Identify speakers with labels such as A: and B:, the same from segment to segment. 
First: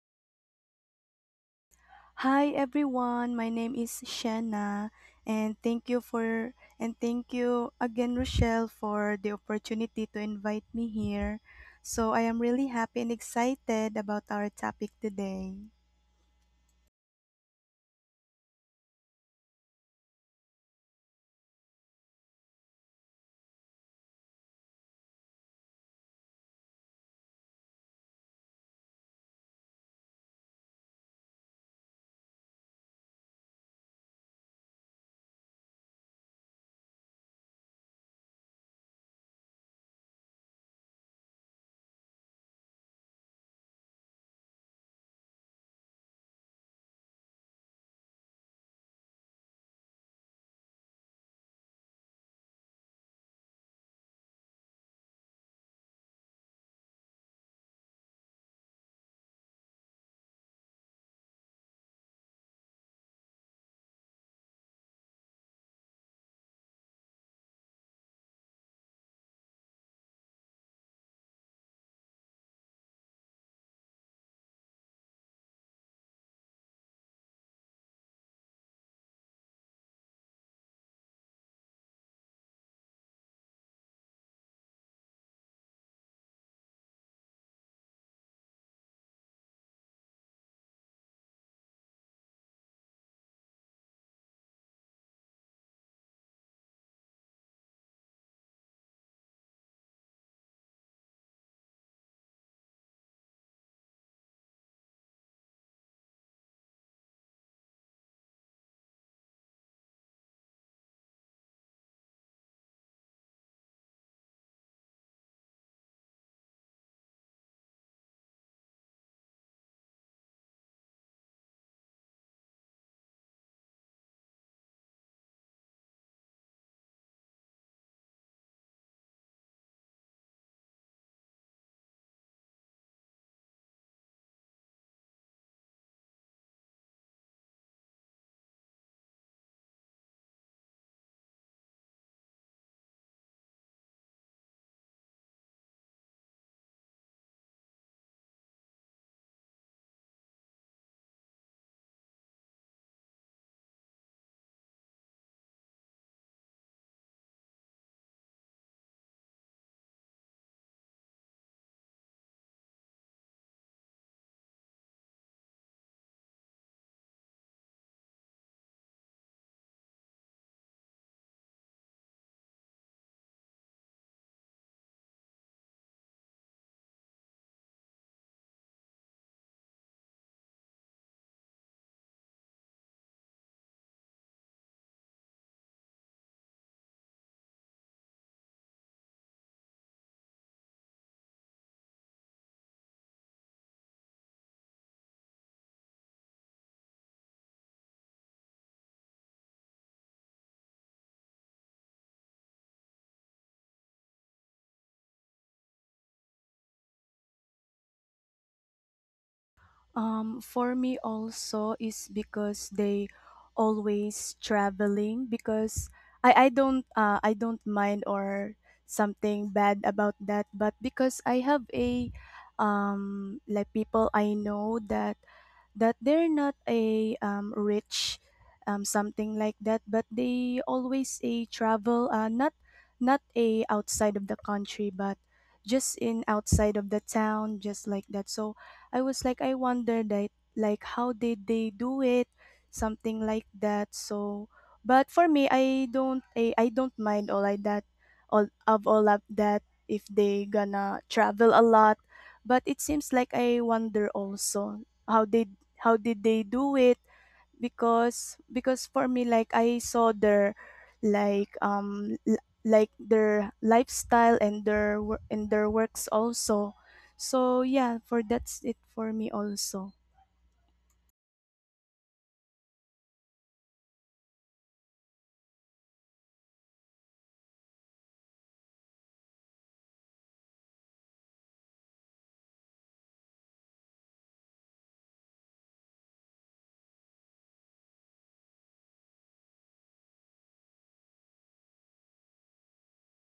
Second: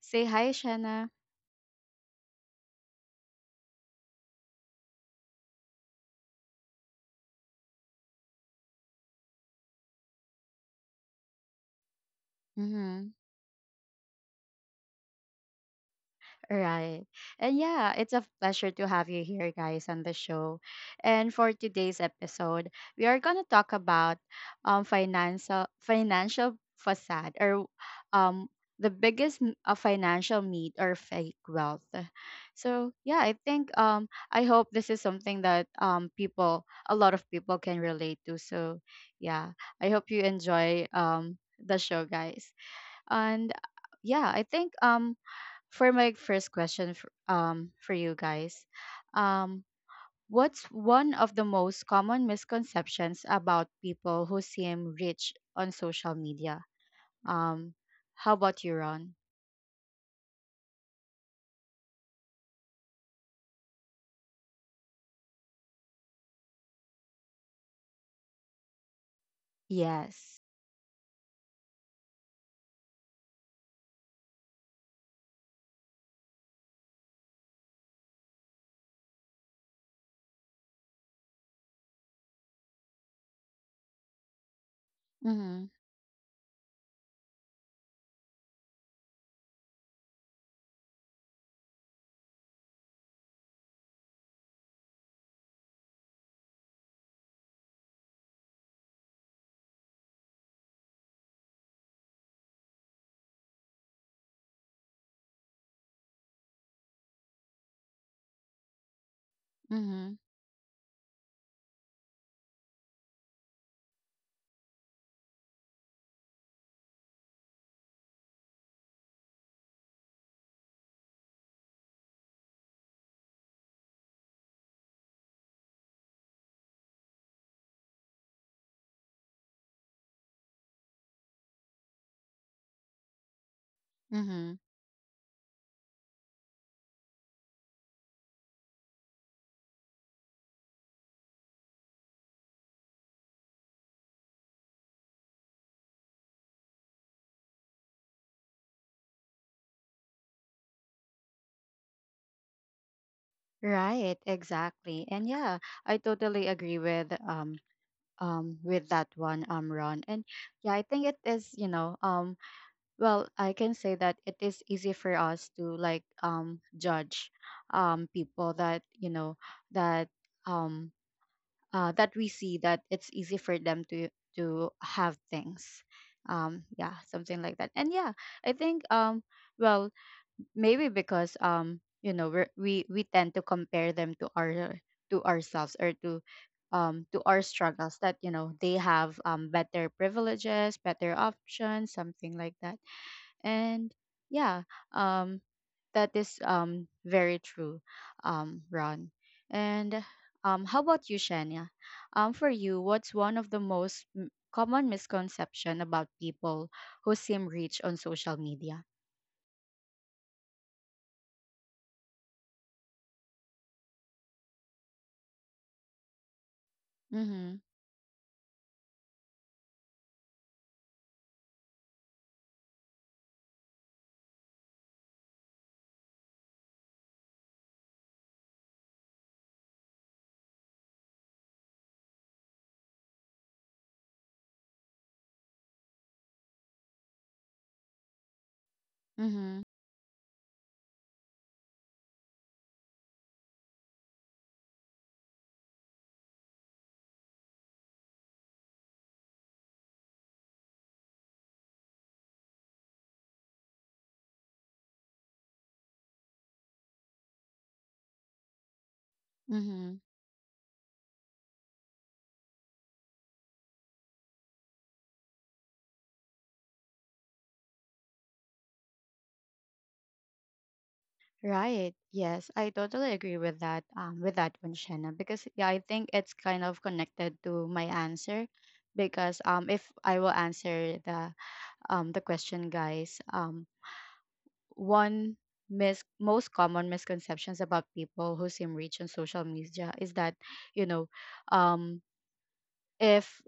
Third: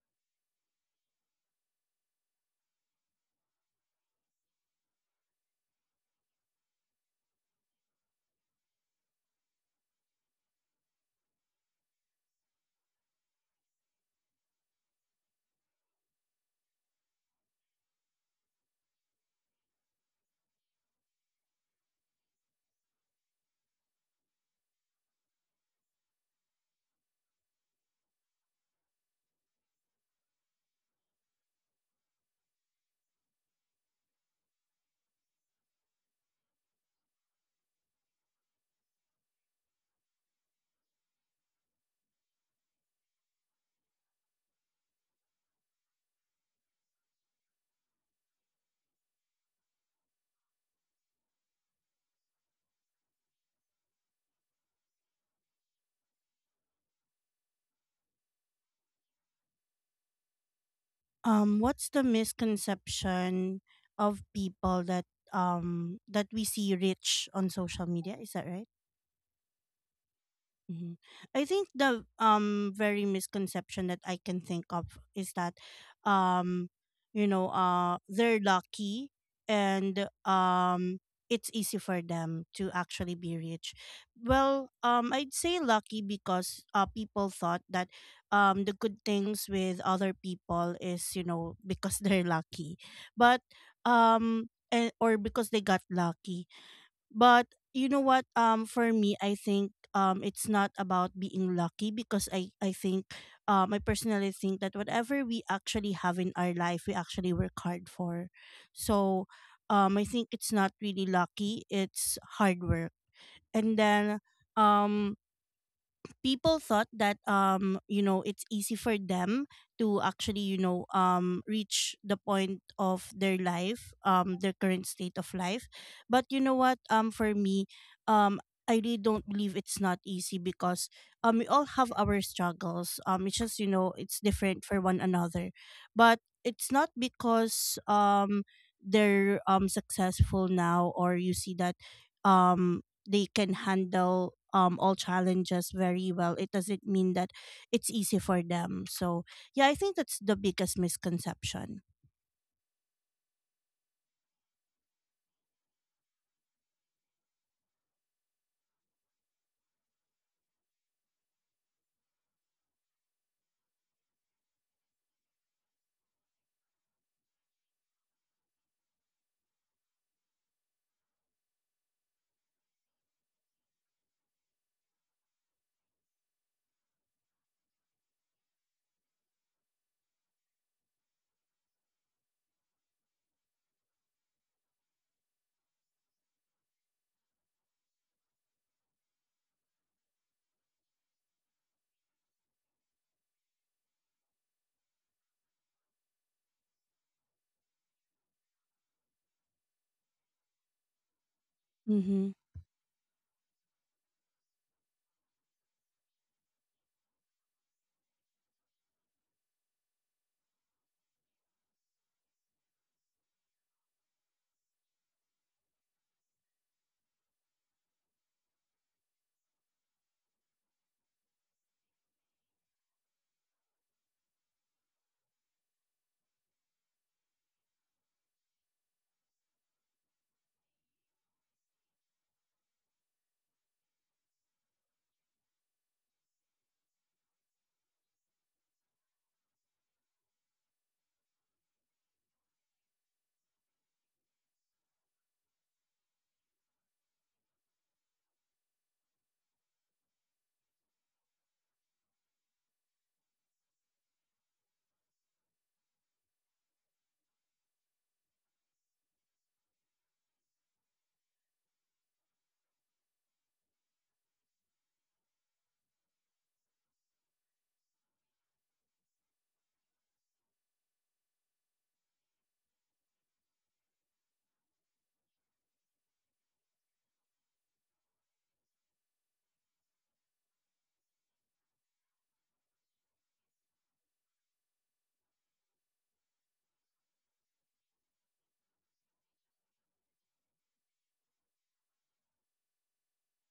A: Say hi, Shanna.
B: Hi everyone, my name is Shanna and thank you for and thank you again Rochelle for the opportunity to invite me here. So I am really happy
A: Mm-hmm.
B: and excited about our topic today.
A: Right. And yeah, it's a pleasure to have you here, guys, on the show. And for today's episode, we are going to talk about financial facade or um, the biggest financial myth or fake wealth. So yeah, I think I hope this is something that a lot of people can relate to. So yeah, I hope you enjoy the show, guys. And yeah, I think for my first question for you guys, um what's one of the most common misconceptions about people who seem rich on social media? um how about you, Ron?
C: What's the misconception of people that that we see rich on social media? Is that right?
A: Yes.
C: Mhm. I think the very misconception that I can think of is that um you know they're lucky, and it's easy for them to actually be rich. Well, I'd say
A: Mm-hmm.
C: lucky because people thought that the good things with other people is, you know, because they're lucky. But or because they got lucky. But you know what? For me, I think it's not about being lucky because I think I personally think that whatever we actually have in our life, we actually work hard for. So, I
A: Mm-hmm.
C: think it's not really lucky. It's hard work, and then um people thought that you know it's easy for them to actually, you know, reach the point of their life, their current state of life. But you know what, for me, um I really don't believe it's not easy because we all have our struggles. It's just, you know, it's
A: Mm-hmm.
C: different for one another, but it's not because they're successful now, or you see that um they can handle all challenges very well, it doesn't mean that it's easy for them. So yeah, I think that's the biggest misconception.
A: Right, exactly, and yeah, I totally agree with that one, Ron. And yeah, I think it is, you know, well, I can say that it is easy for us to like judge people that, you know, that um that we see that it's easy for them to have things. Yeah, something like that. And yeah, I think well, maybe because, you know, we tend to compare them to our to ourselves or to our struggles, that you know, they have better privileges, better options, something like that. And yeah, um, that is very true, Ron. And how about you, Shania?
C: Mm-hmm.
A: For you, what's one of the most common misconception about people who seem rich on social media?
B: For me also is because they always traveling because I don't I don't
A: Mm-hmm.
B: mind or something bad about that, but because I have a like people I know that they're not a rich, something like that, but they always a travel, not not a outside of the country but just in outside of the town, just like that. So I was like, I
A: Mm-hmm.
B: wonder that, like, how did they do it? Something like that. So, but for me, I don't mind all like that, all of that if they gonna travel a lot. But it seems like I wonder also, how did how did they do it? Because for me, like
A: Mm-hmm.
B: I saw their like like their lifestyle and their and their works also. So yeah, for that's it for me also.
A: Right. Yes, I totally agree with that, with that one, Shana, because yeah, I think it's kind of connected to my answer, because if I will answer the question, guys, one most common misconceptions about people who seem rich on social media is that, you know, um if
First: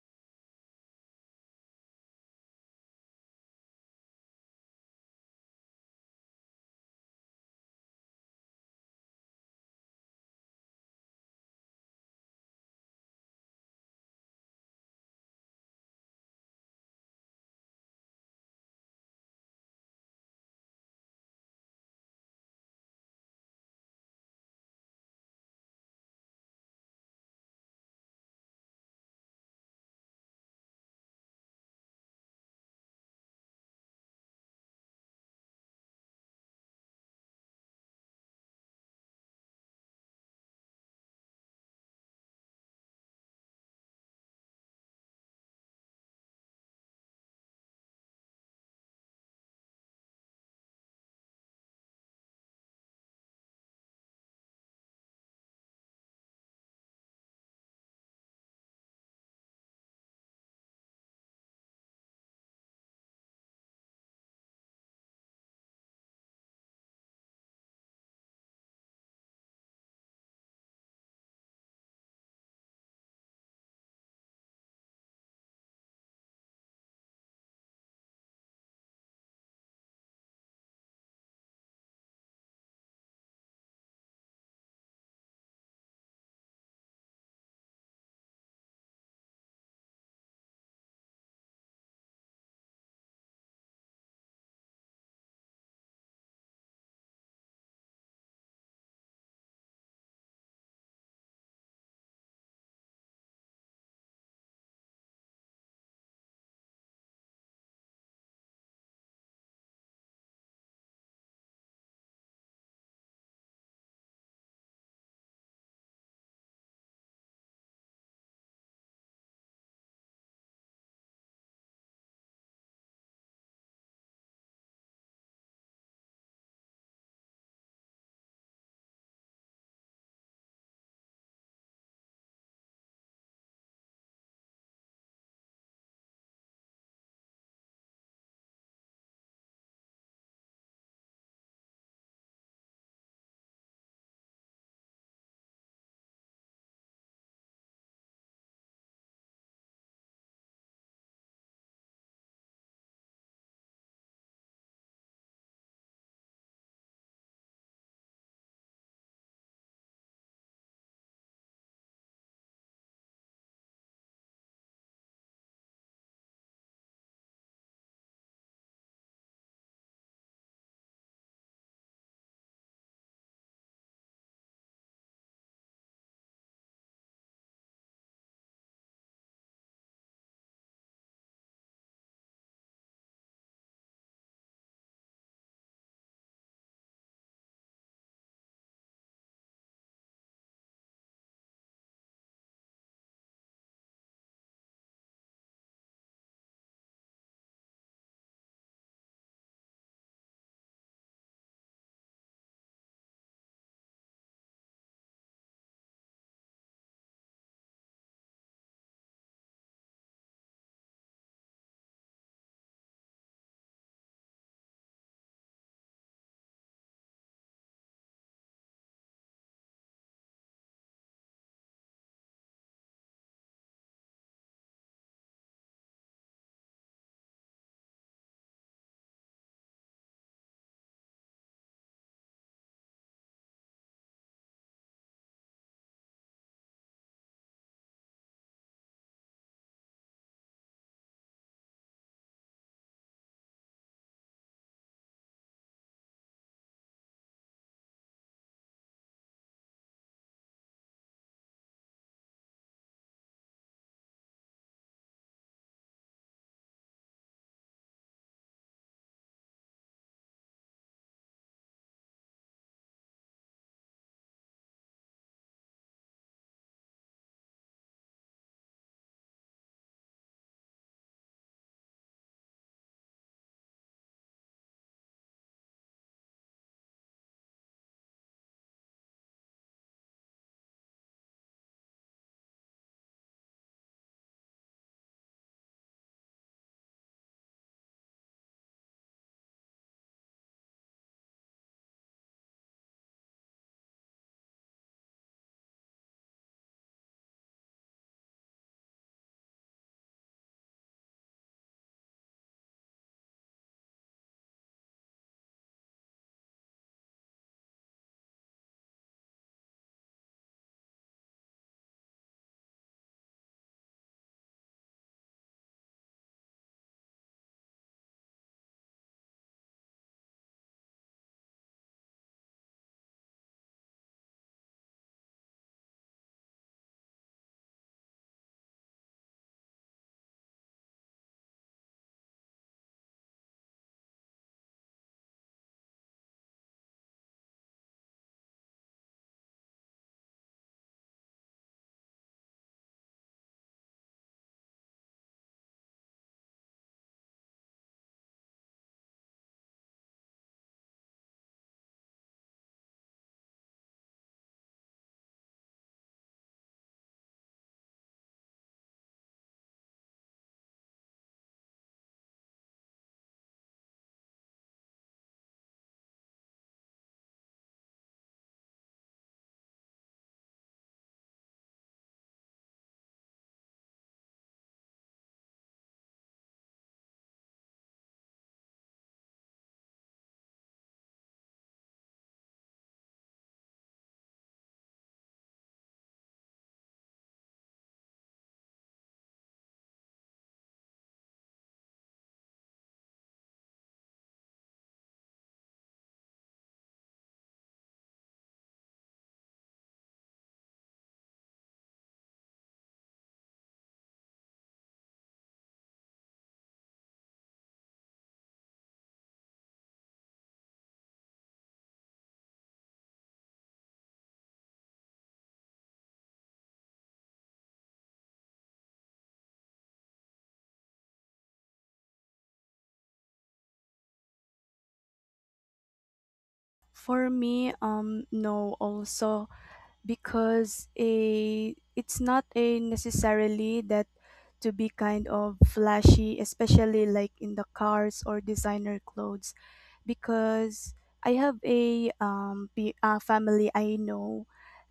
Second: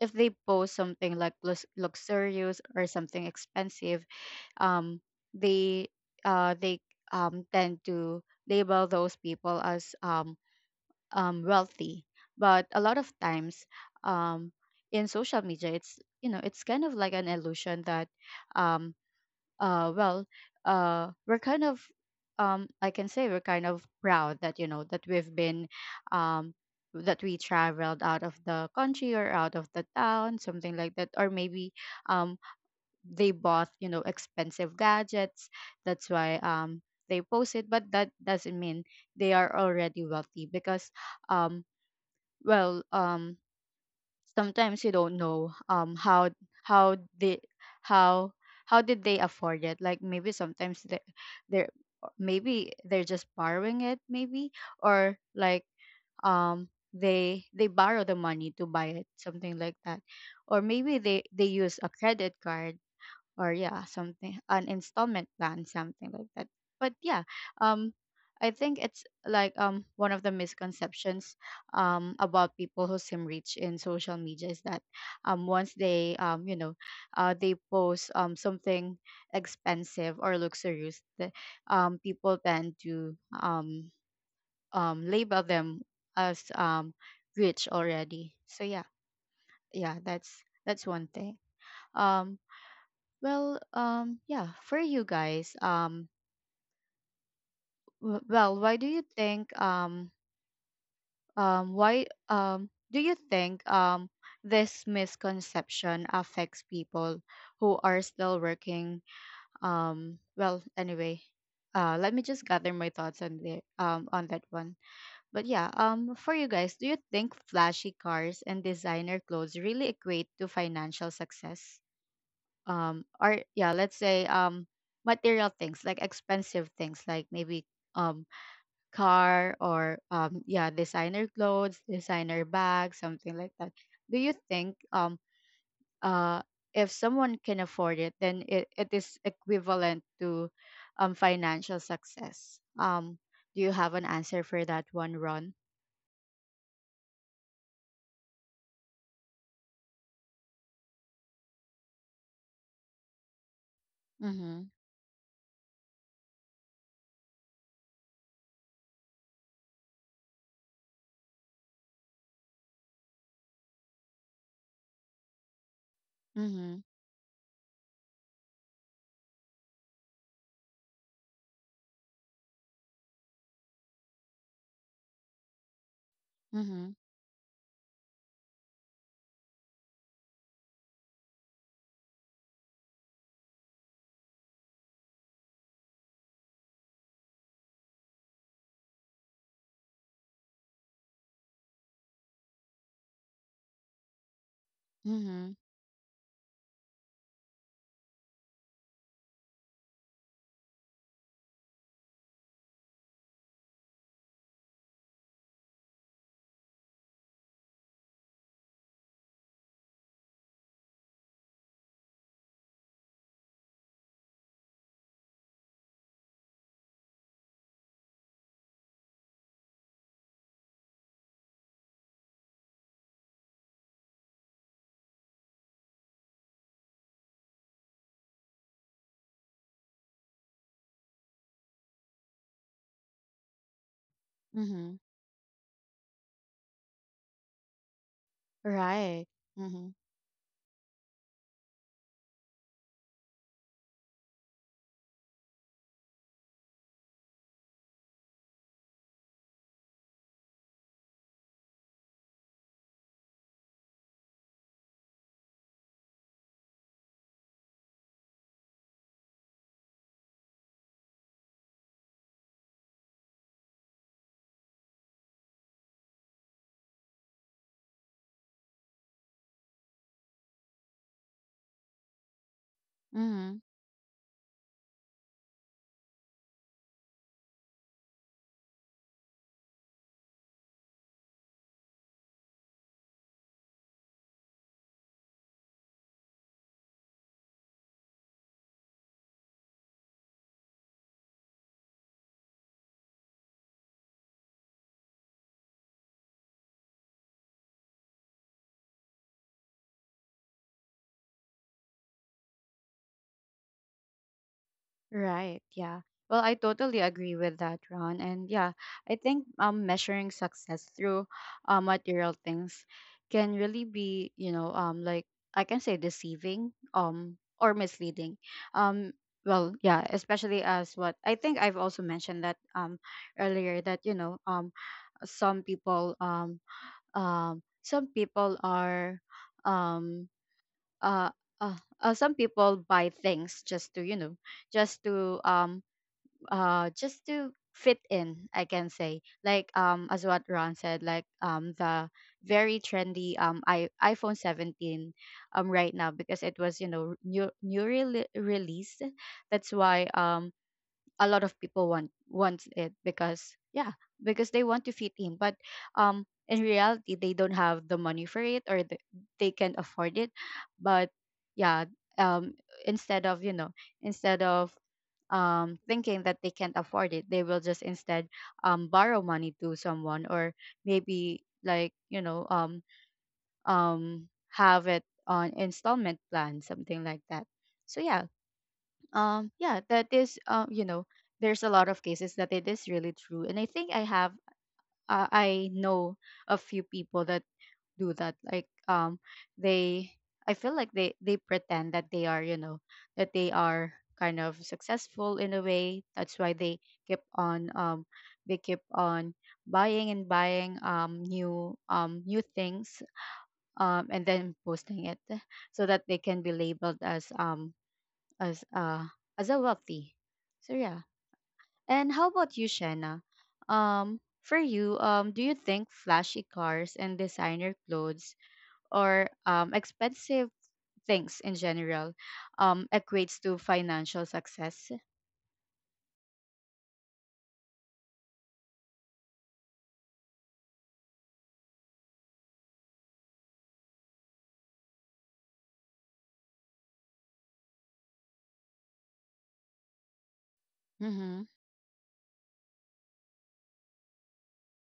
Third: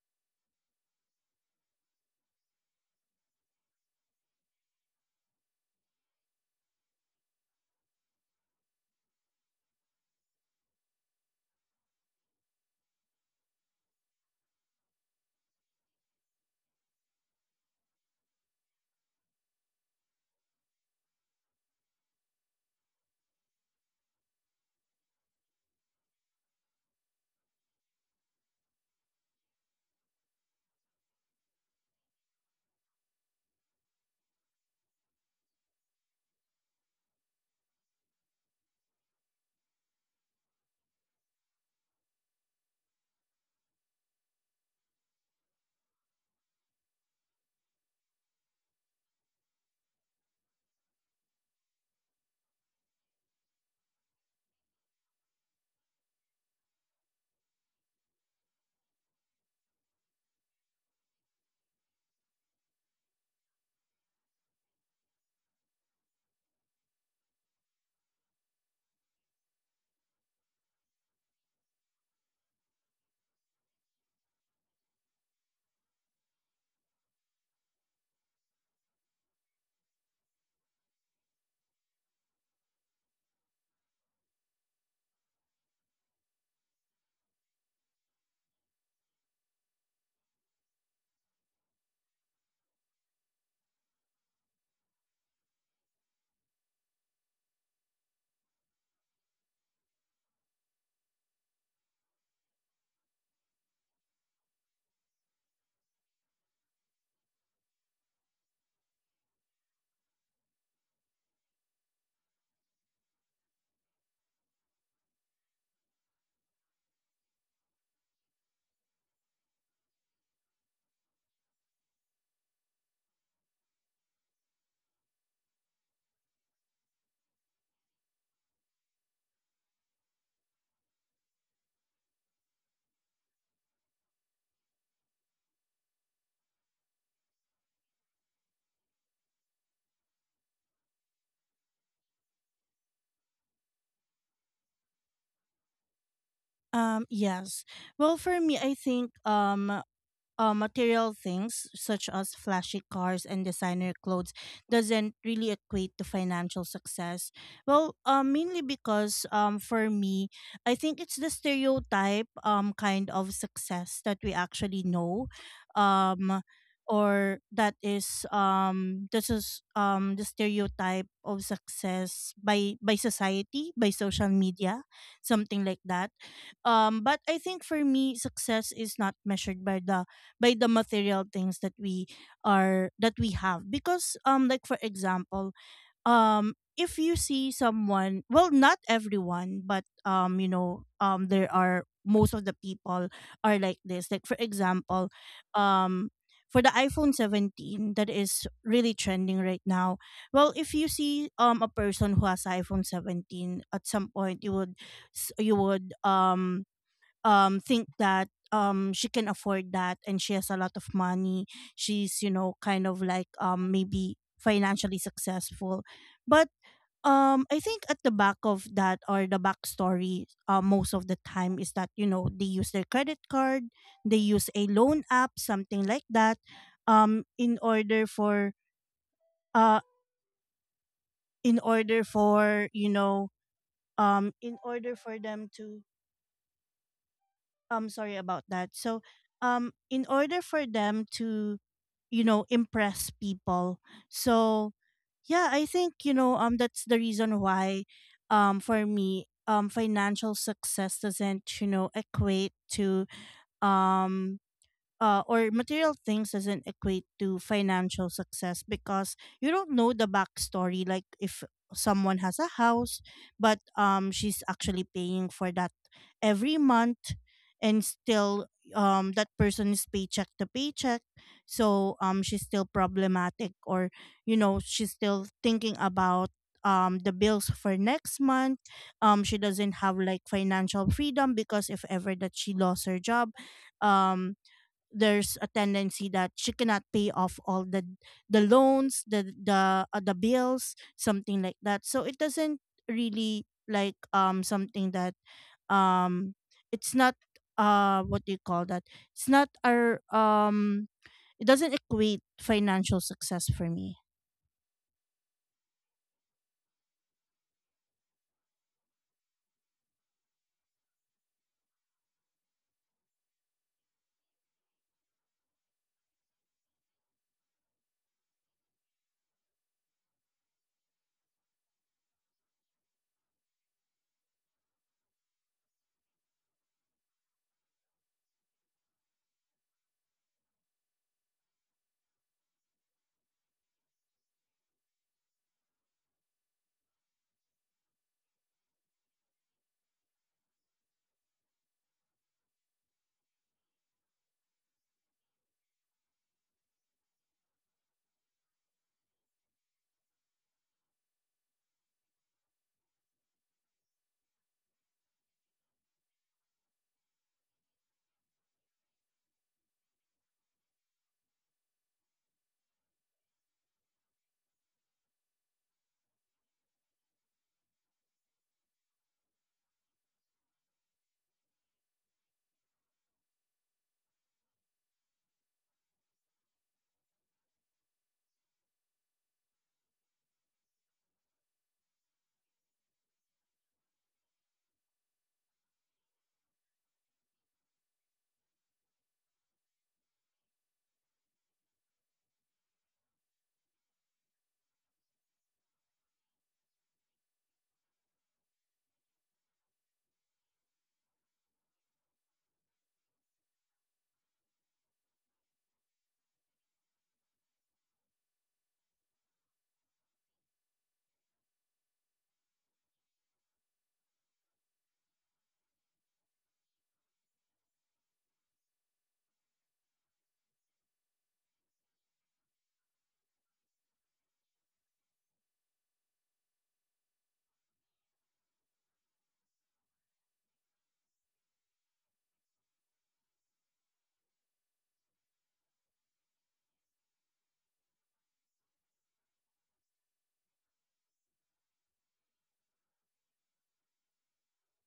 A: if they post something like luxurious or something expensive, um they they tend to label those people as wealthy. But a lot of times, um in social media, it's, you know, it's kind of like an illusion that um uh well we're kind of, I can say we're kind of proud that, you know, that we've been um that we traveled out of the country or out of the town, something like that, or maybe um they bought, you know, expensive gadgets. That's why they post it, but that doesn't mean they are already wealthy, because um well um sometimes you don't know how they how how did they afford it. Like maybe sometimes they they're maybe they're just borrowing it, maybe, or like, they borrow the money to buy it, something like that, or maybe they use a credit card, or yeah, something, an installment plan, something like that. But yeah, um I think it's like, one of the misconceptions about people who seem rich in social media is that, once they, you know, they post something expensive or luxurious, that people tend to um label them as rich already. So yeah, yeah, that's one thing. um well, yeah, for you guys, well, why do you think, why, do you think, this misconception affects people who are still working? Well, anyway, let me just gather my thoughts on on that one. But yeah, for you guys, do you think flashy cars and designer clothes really equate to financial success? Or yeah, let's say, material things, like expensive things, like maybe um car, or yeah, designer clothes, designer bags, something like that. Do you think, uh if someone can afford it, then it is equivalent to financial success? Do you have an answer for that one, Ron?
C: Yes. Well, for me I think material things such as flashy cars and designer clothes
A: Mhm.
C: doesn't really equate to financial success. Well, mainly because for me, I think it's the stereotype kind of success that we actually know. Um,
A: Mhm.
C: or that is this is the stereotype of success by society, by social media, something like that.
A: Mhm.
C: But I think for me success is not measured by the material things that we are that we have, because like, for example, if you see someone, well, not everyone, but you know, there are most of the people are like this. Like, for example,
A: Mhm.
C: um for the iPhone 17 that is really trending right now, well, if you see a person who has iPhone 17, at some point you would you would think that she can afford that and she has a lot of money. She's, you know, kind of like maybe financially successful. But I think at the back of that, or the backstory, most of the time is that, you know, they use their credit card, they use a loan app, something like that, in order for uh in order for, you know, in
A: Mhm.
C: order for them to sorry about that. So
A: Right. Mhm.
C: in order for them to, you know, impress people. So yeah, I think, you know, that's the reason why for me financial success doesn't, you know, equate to um or material things doesn't equate to financial success, because you don't know the backstory. Like, if someone has a house but she's actually paying for that every month, and still that person is paycheck to paycheck, so she's still problematic,
A: Mhm.
C: or, you know, she's still thinking about the bills for next month. She doesn't have like financial freedom, because if ever that she lost her job, um there's a tendency that she cannot pay off all the the loans, the bills, something like that. So it doesn't really like something that um it's not what do you call that it's not our it doesn't equate financial success for me.
A: Right. Yeah. Well, I totally agree with that, Ron. And yeah, I think measuring success through material things can really be, you know, like I can say deceiving, or misleading. Um well, yeah, especially as what I think I've also mentioned that, earlier, that, you know, some people um some people are um uh, some people buy things just to, you know, just to um just to fit in. I can say, like, as what Ron said, like, the very trendy iphone 17 right now, because it was, you know, newly released. That's why a lot of people want it, because yeah, because they want to fit in. But in reality, they don't have the money for it, or they can't afford it. But yeah, um instead of, you know, instead of thinking that they can't afford it, they will just instead borrow money to someone, or maybe, like, you know, have it on installment plan, something like that. So yeah, yeah, that is, you know, there's a lot of cases that it is really true, and I think I have, I know a few people that do that. Like, they I feel like they pretend that they are, you know, that they are kind of successful in a way. That's why keep on um they keep on buying and buying new new things, and then posting it, so that they can be labeled as as uh as a wealthy. So yeah, and how about you, Shanna? For you, do you think flashy cars and designer clothes, or expensive things in general, equates to financial success?
B: For me, no also, because a it's not a necessarily that to be kind of flashy, especially like in the cars or designer clothes, because I
A: Mm-hmm.
B: have a family I know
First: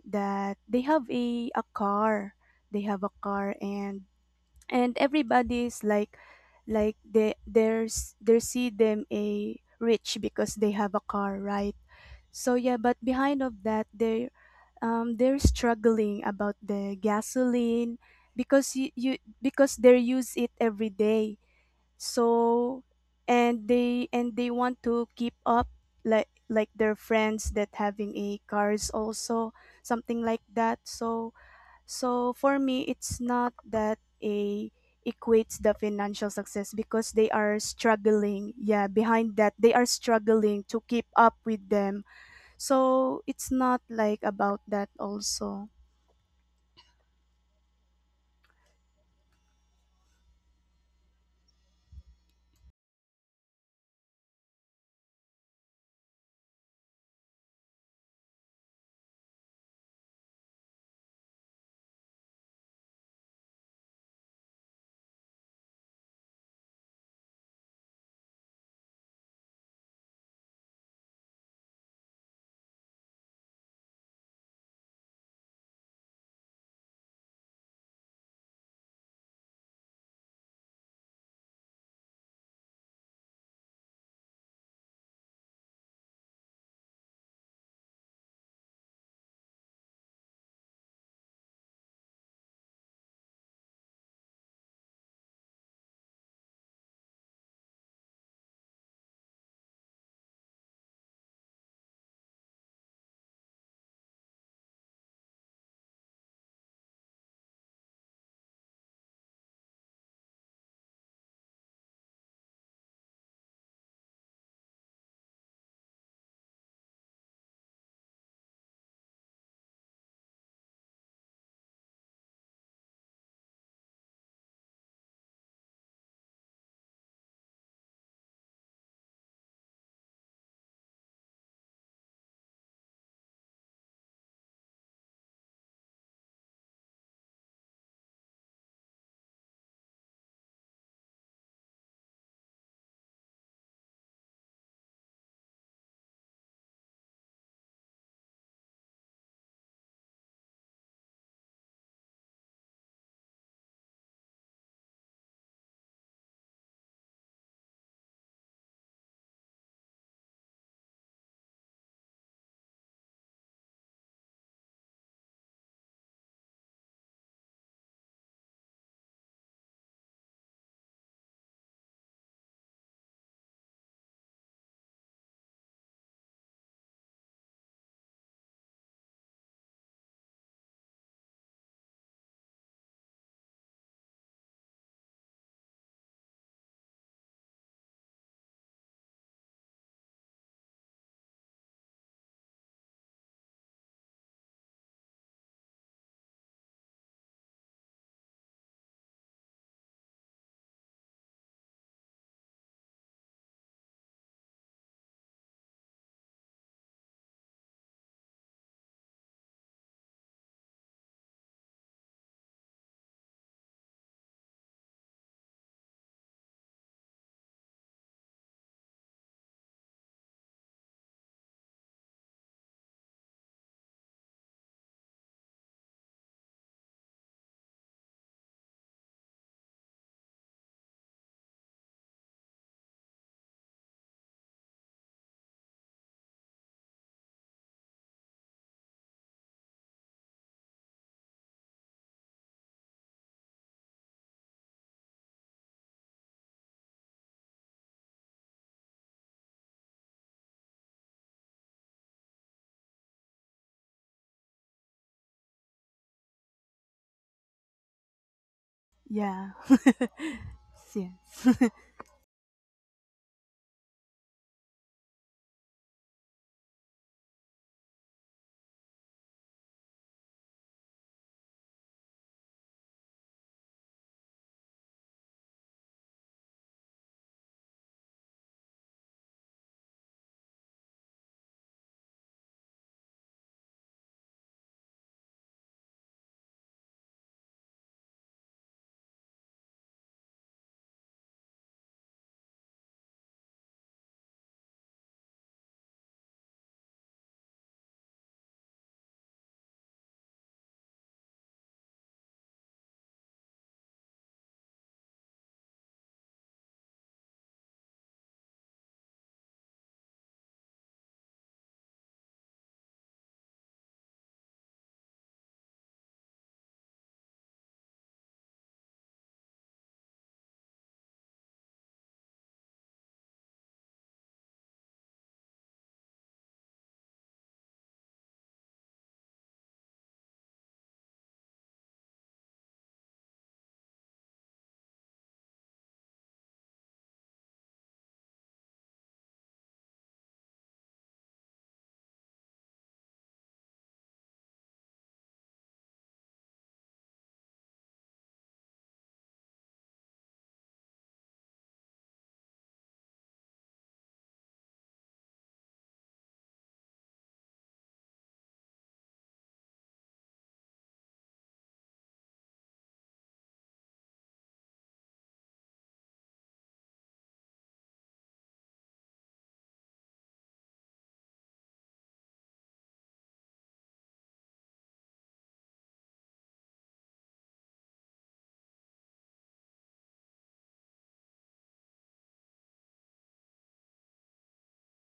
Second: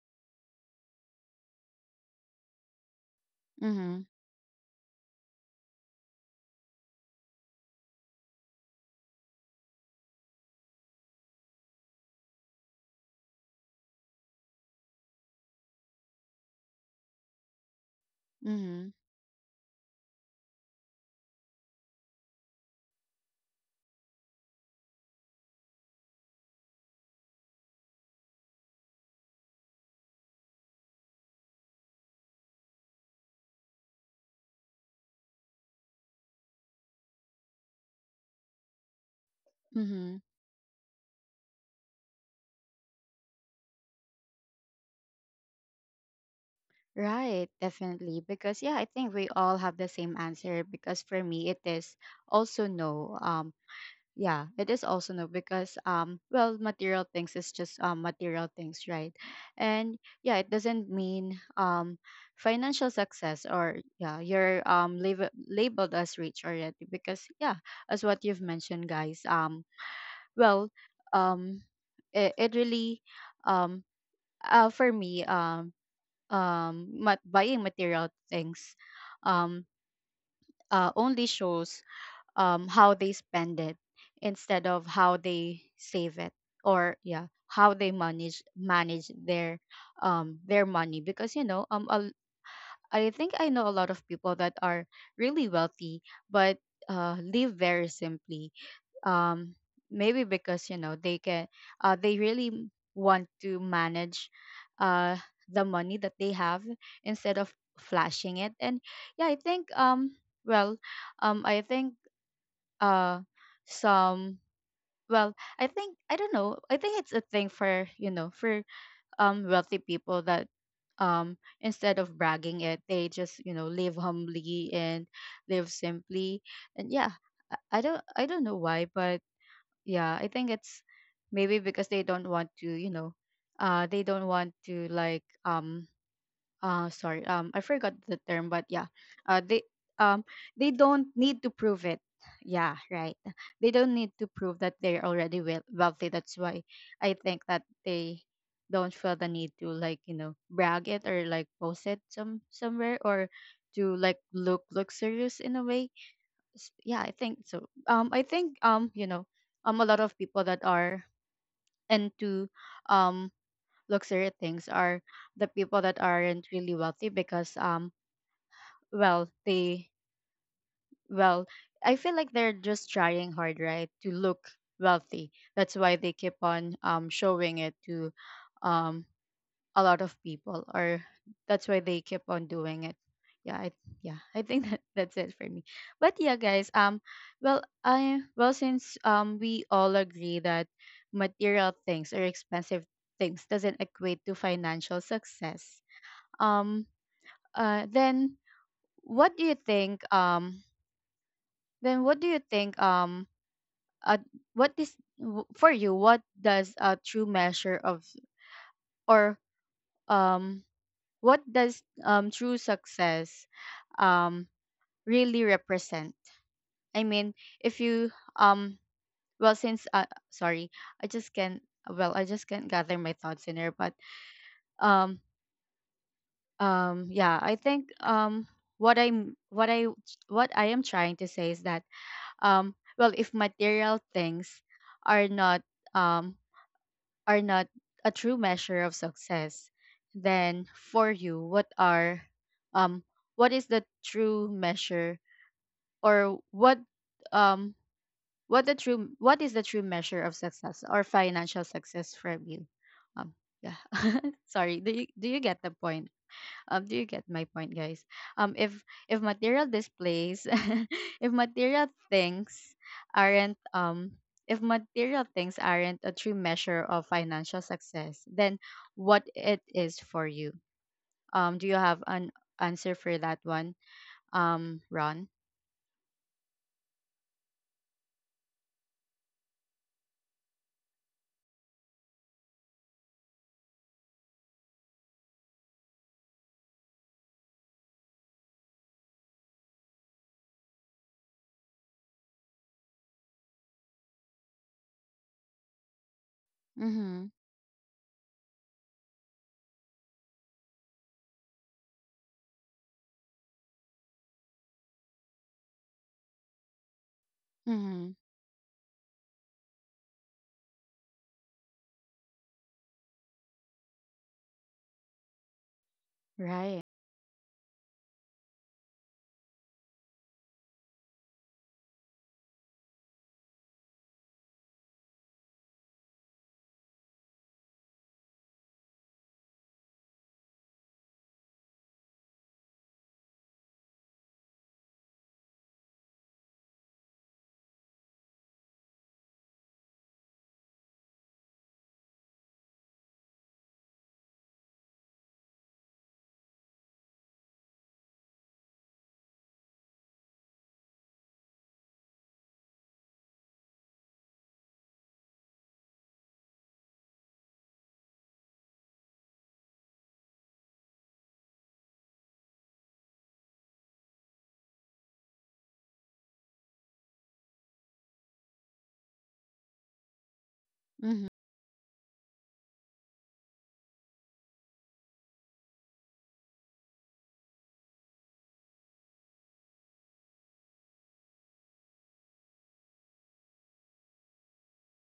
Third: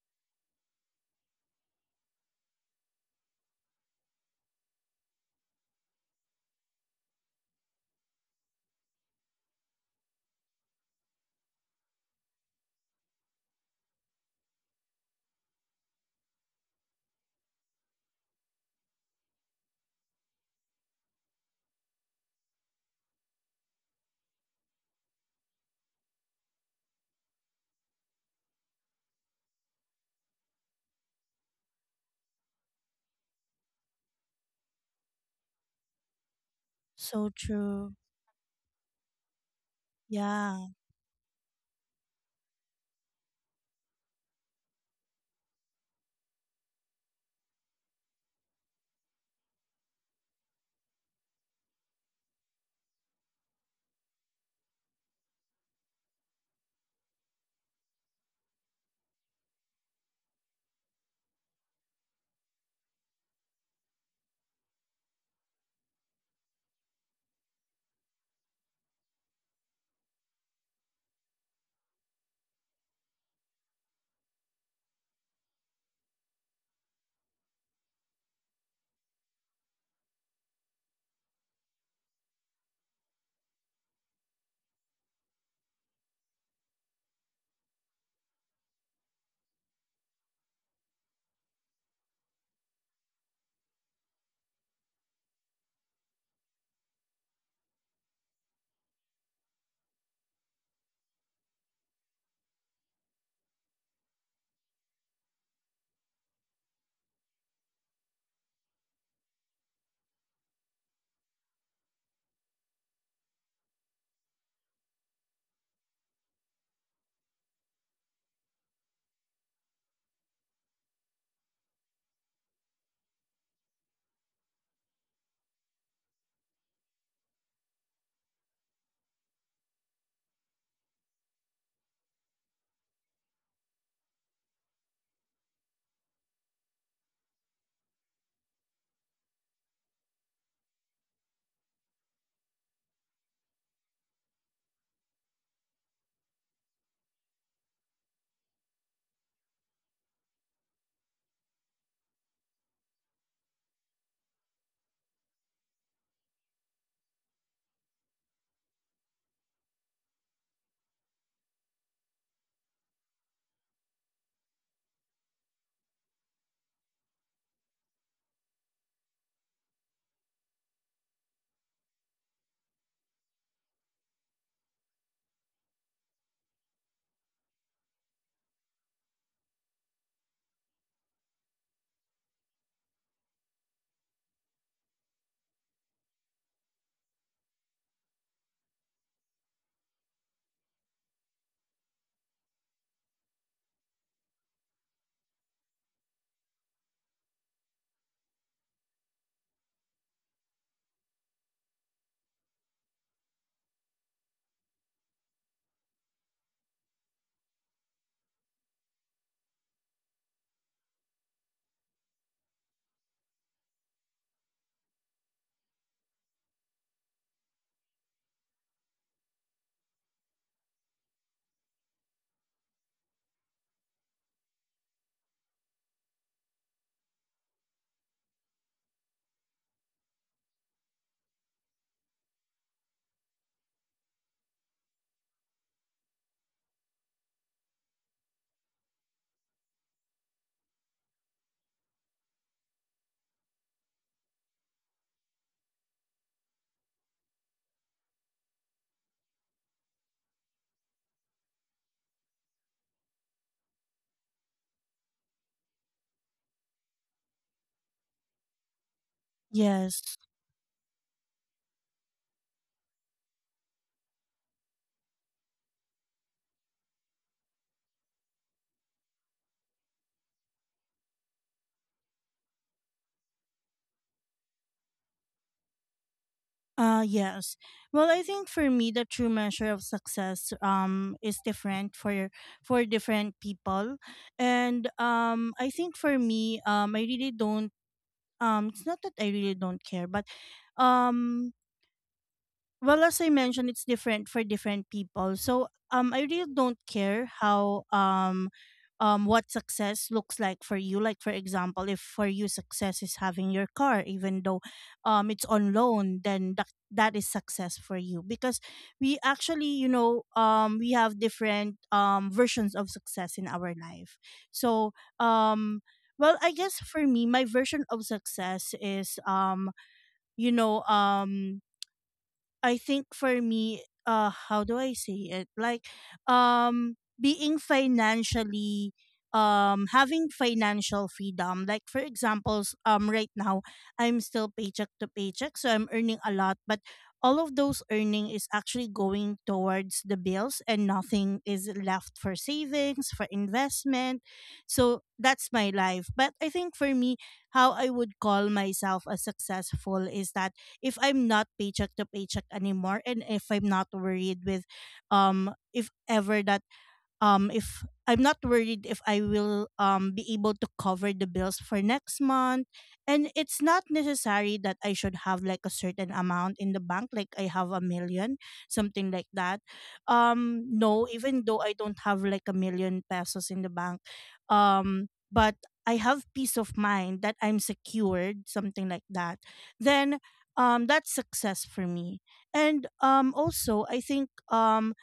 B: that they have a car, they have a car,
A: Mm-hmm.
B: and everybody's like they there's they see them a rich because they have a car, right? So yeah, but behind of that they, they're struggling about the gasoline because
A: Mm-hmm.
B: you because they use it every day, so. And they and they want to keep up like their friends that having a cars also, something like that. So so for me, it's not that a equates the financial success because they
C: So
B: are
C: true.
B: struggling. Yeah, behind that they are
A: Mm-hmm.
C: Yeah.
B: struggling to keep up with them. So it's not like about that also.
A: Right, definitely. Because yeah, I think we all have the same answer, because for me, it is also no. Yeah, it is also no, because well, material things is just material things, right? And yeah, it doesn't mean financial success, or yeah, you're labeled as rich already, because yeah, as what you've mentioned, guys, well um it really, um for me, buying material things um only shows, how they spend it instead of how they save it, or yeah, how they manage their money. Because you know, I think I know a lot of people that are really wealthy, but live very simply, um maybe because, you know, they really want to manage uh the money that they have, instead of flashing it. And yeah, I think well I think uh some well I think, I don't know, I think it's a thing for, you know, for wealthy people, that, instead of bragging it, they just, you know, live humbly and live simply. And yeah, I don't, I don't know why, but yeah, I think it's maybe because they don't want to, you know, they don't want to like, sorry, I forgot the term, but yeah, uh they um they don't need to prove it. Yeah, right, they don't need to prove that they're already wealthy. That's why I think that they don't feel the need to, like, you know, brag it, or like post it some somewhere, or to, like, look luxurious in a way. Yeah, I think so. I think, you know, a lot of people that are into um luxury things are the people that aren't really wealthy, because well they well I feel like they're just trying hard, right, to look wealthy. That's why they keep on showing it to um a lot of people, or that's why they keep on doing it. Yeah, I, yeah. I think that's it for me. But yeah, guys, well, I well since we all agree that material things or expensive things doesn't equate to financial success. um then what do you think? Um then what do you think uh, what is w- For you, what does a true measure of, or um what does true success um really represent? I mean if you um well since Sorry, I just can't, I just can't gather my thoughts in here. But um yeah, I think what i'm what i what I am trying to say is that, well, if material things are not, um are not a true measure of success, then for you, what are, um what is the true measure, or um what the true what is the true measure of success or financial success from you? um yeah. Sorry, do you get the point? Do you get my point, guys? Um, if if
B: Yeah.
A: material
C: Yes.
A: displays, if
B: Yes.
A: material things aren't, if material things aren't a true measure of financial success, then what it is for you? Do you have an answer for that one? Ron.
C: Yes. Well, I think for me the true measure of success is different for different people. And I think for me I really don't it's not that I really don't care, but um well, as I mentioned, it's different for different people. So, I really don't
A: Mm-hmm.
C: care how what success looks like for you. Like, for example, if for you success is having your car, even though, it's on loan, then that that is success for
A: Mm-hmm.
C: you, because we actually, you know, we have different versions of success in our life. So, um. well, I guess
A: Right.
C: for me, my version of success is, you know, I think for me, how do I say it? Like, um, being financially, having financial freedom. Like, for examples, right now I'm still paycheck to paycheck, so I'm earning a lot, but all of those earning is actually going towards the bills, and nothing is left for savings, for investment. So that's my life. But I think for me, how I would call myself as successful is that if I'm not paycheck to paycheck anymore, and if I'm not worried with if ever that if I'm not worried if I will be able to cover the bills for next month. And it's not necessary that I should have like a certain amount in the bank, like I have a million, something like that. No,
A: Mm-hmm.
C: even though I don't have like a million pesos in the bank, but I have peace of mind that I'm secured, something like that, then that's success for me. And also I think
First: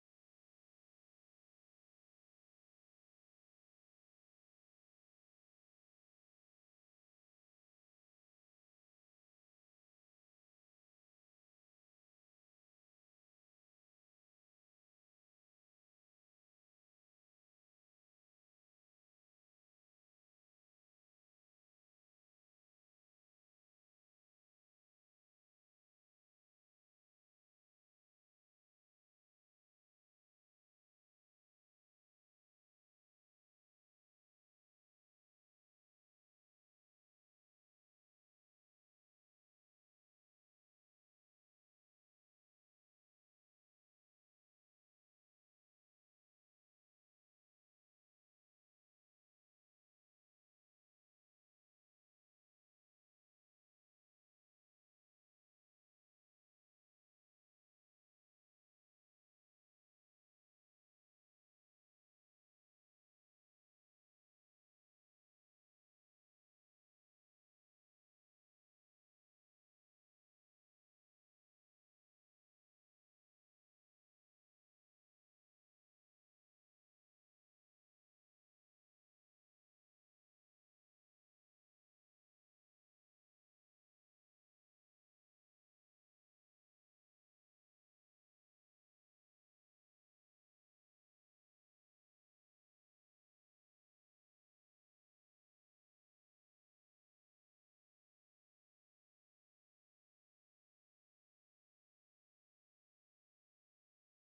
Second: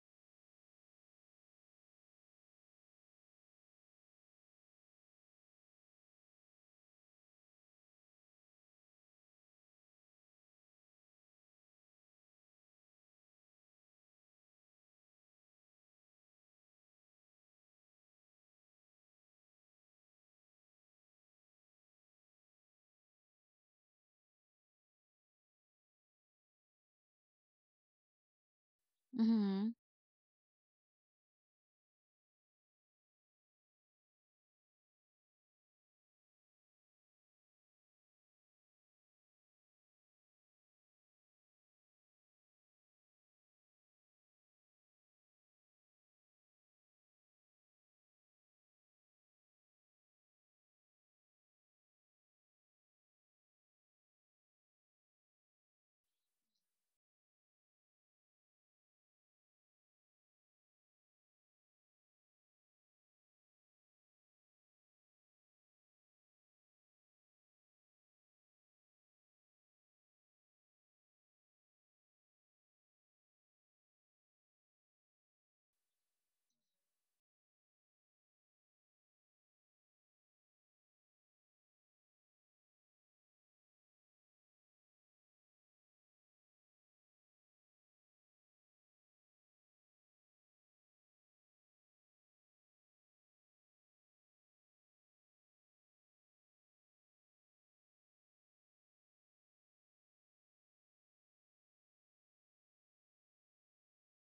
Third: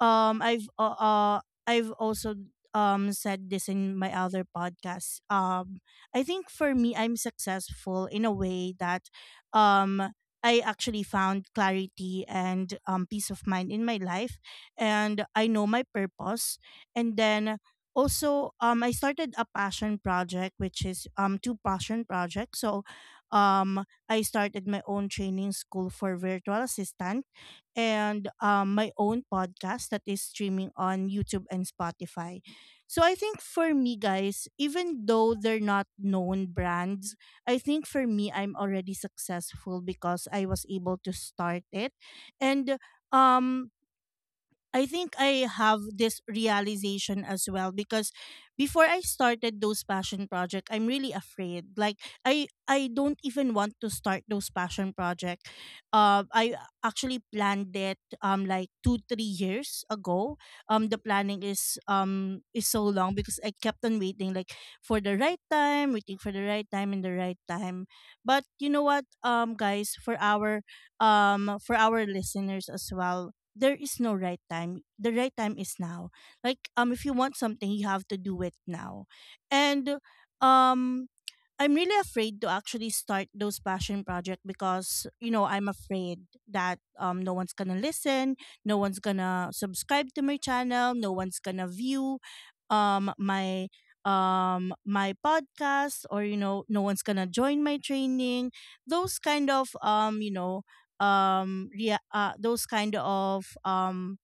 C: um I've uh, uh I've also said this in my other podcast. I think for me I'm successful in a way that um I actually found clarity and peace of mind in my life, and I know my purpose. And then also I started a passion project, which is two passion projects. So I started my own training school for virtual assistant, and my own
A: Mm-hmm.
C: podcast that is streaming on YouTube and Spotify. So I think for me, guys, even though they're not known brands, I think for me, I'm already successful because I was able to start it. And um, I think I have this realization as well, because before I started those passion project, I'm really afraid. Like, I don't even want to start those passion project. I actually planned it like two, three years ago. The planning is so long because I kept on waiting, like, for the right time, waiting for the right time and the right time. But you know what, guys, for our listeners as well, there is no right time. The right time is now. Like, if you want something, you have to do it now. And um I'm really afraid to actually start those passion project because, you know, I'm afraid that no one's gonna listen, no one's gonna subscribe to my channel, no one's gonna view my my podcast, or, you know, no one's gonna join my training. Those kind of you know yeah those kind of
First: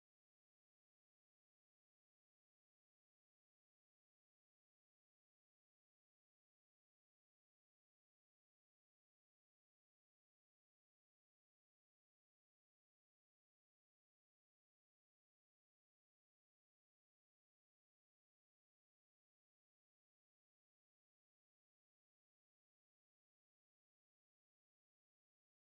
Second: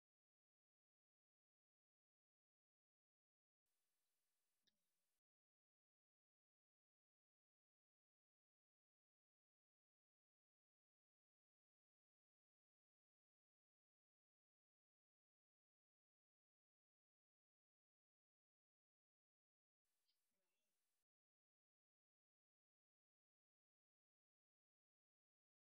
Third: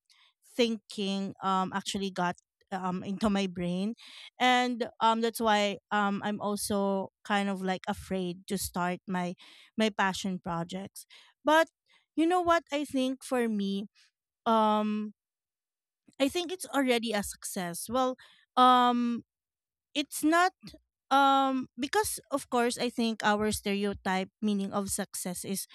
C: thinking actually got into my brain. And that's why I'm also kind of like afraid to start my passion projects. But you know what, I think for me um I think it's already a success. Well, um it's not because, of course, I think our stereotype meaning of success is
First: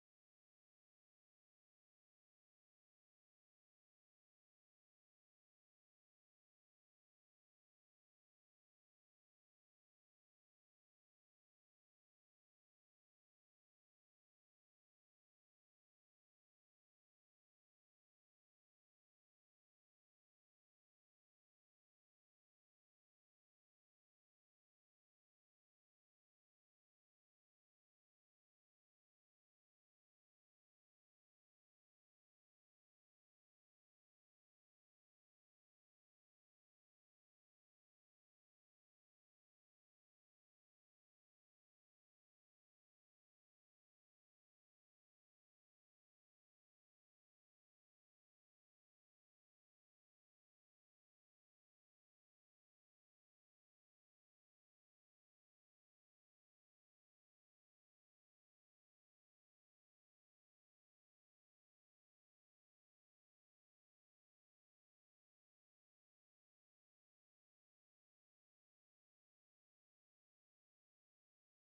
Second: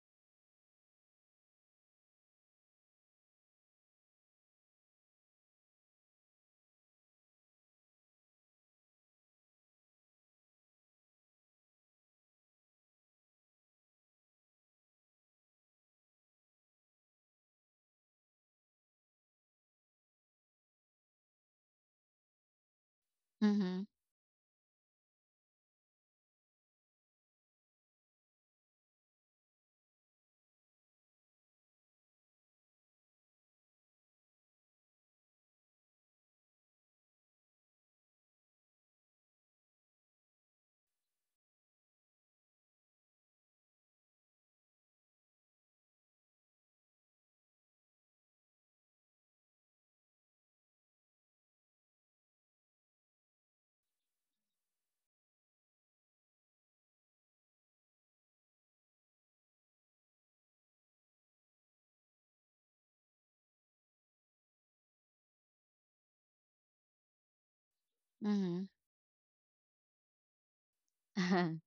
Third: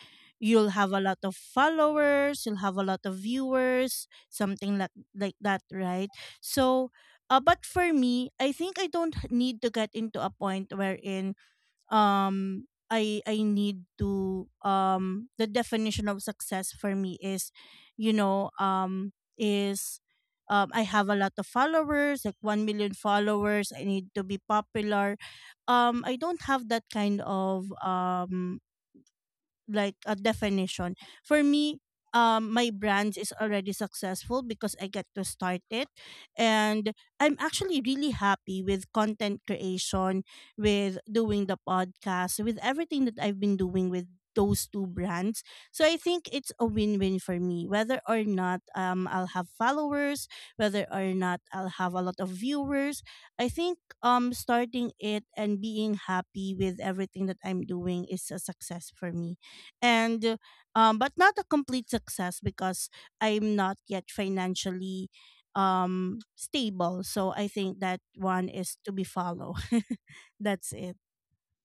C: you'll have a lot of followers, you'll have a lot of viewers, something like that, right? So but for me, I think I don't need to get into a point wherein I need to the definition of success for me is, you know, is I have a lot of followers, like 1 million followers,
A: Mm-hmm.
C: I need to be popular. I don't have that kind of like a definition. For me, my brand is already successful because I get to start it, and I'm actually really happy with content creation, with doing the podcast, with everything that I've been doing with those two brands. So I think it's a win-win for me, whether or not I'll have followers, whether or not I'll have a lot of viewers. I think starting it and being happy with everything that I'm doing is a success for me. And but not a complete success, because I'm not yet financially stable, so I think that one
A: Mm-hmm.
C: is to be followed. That's it.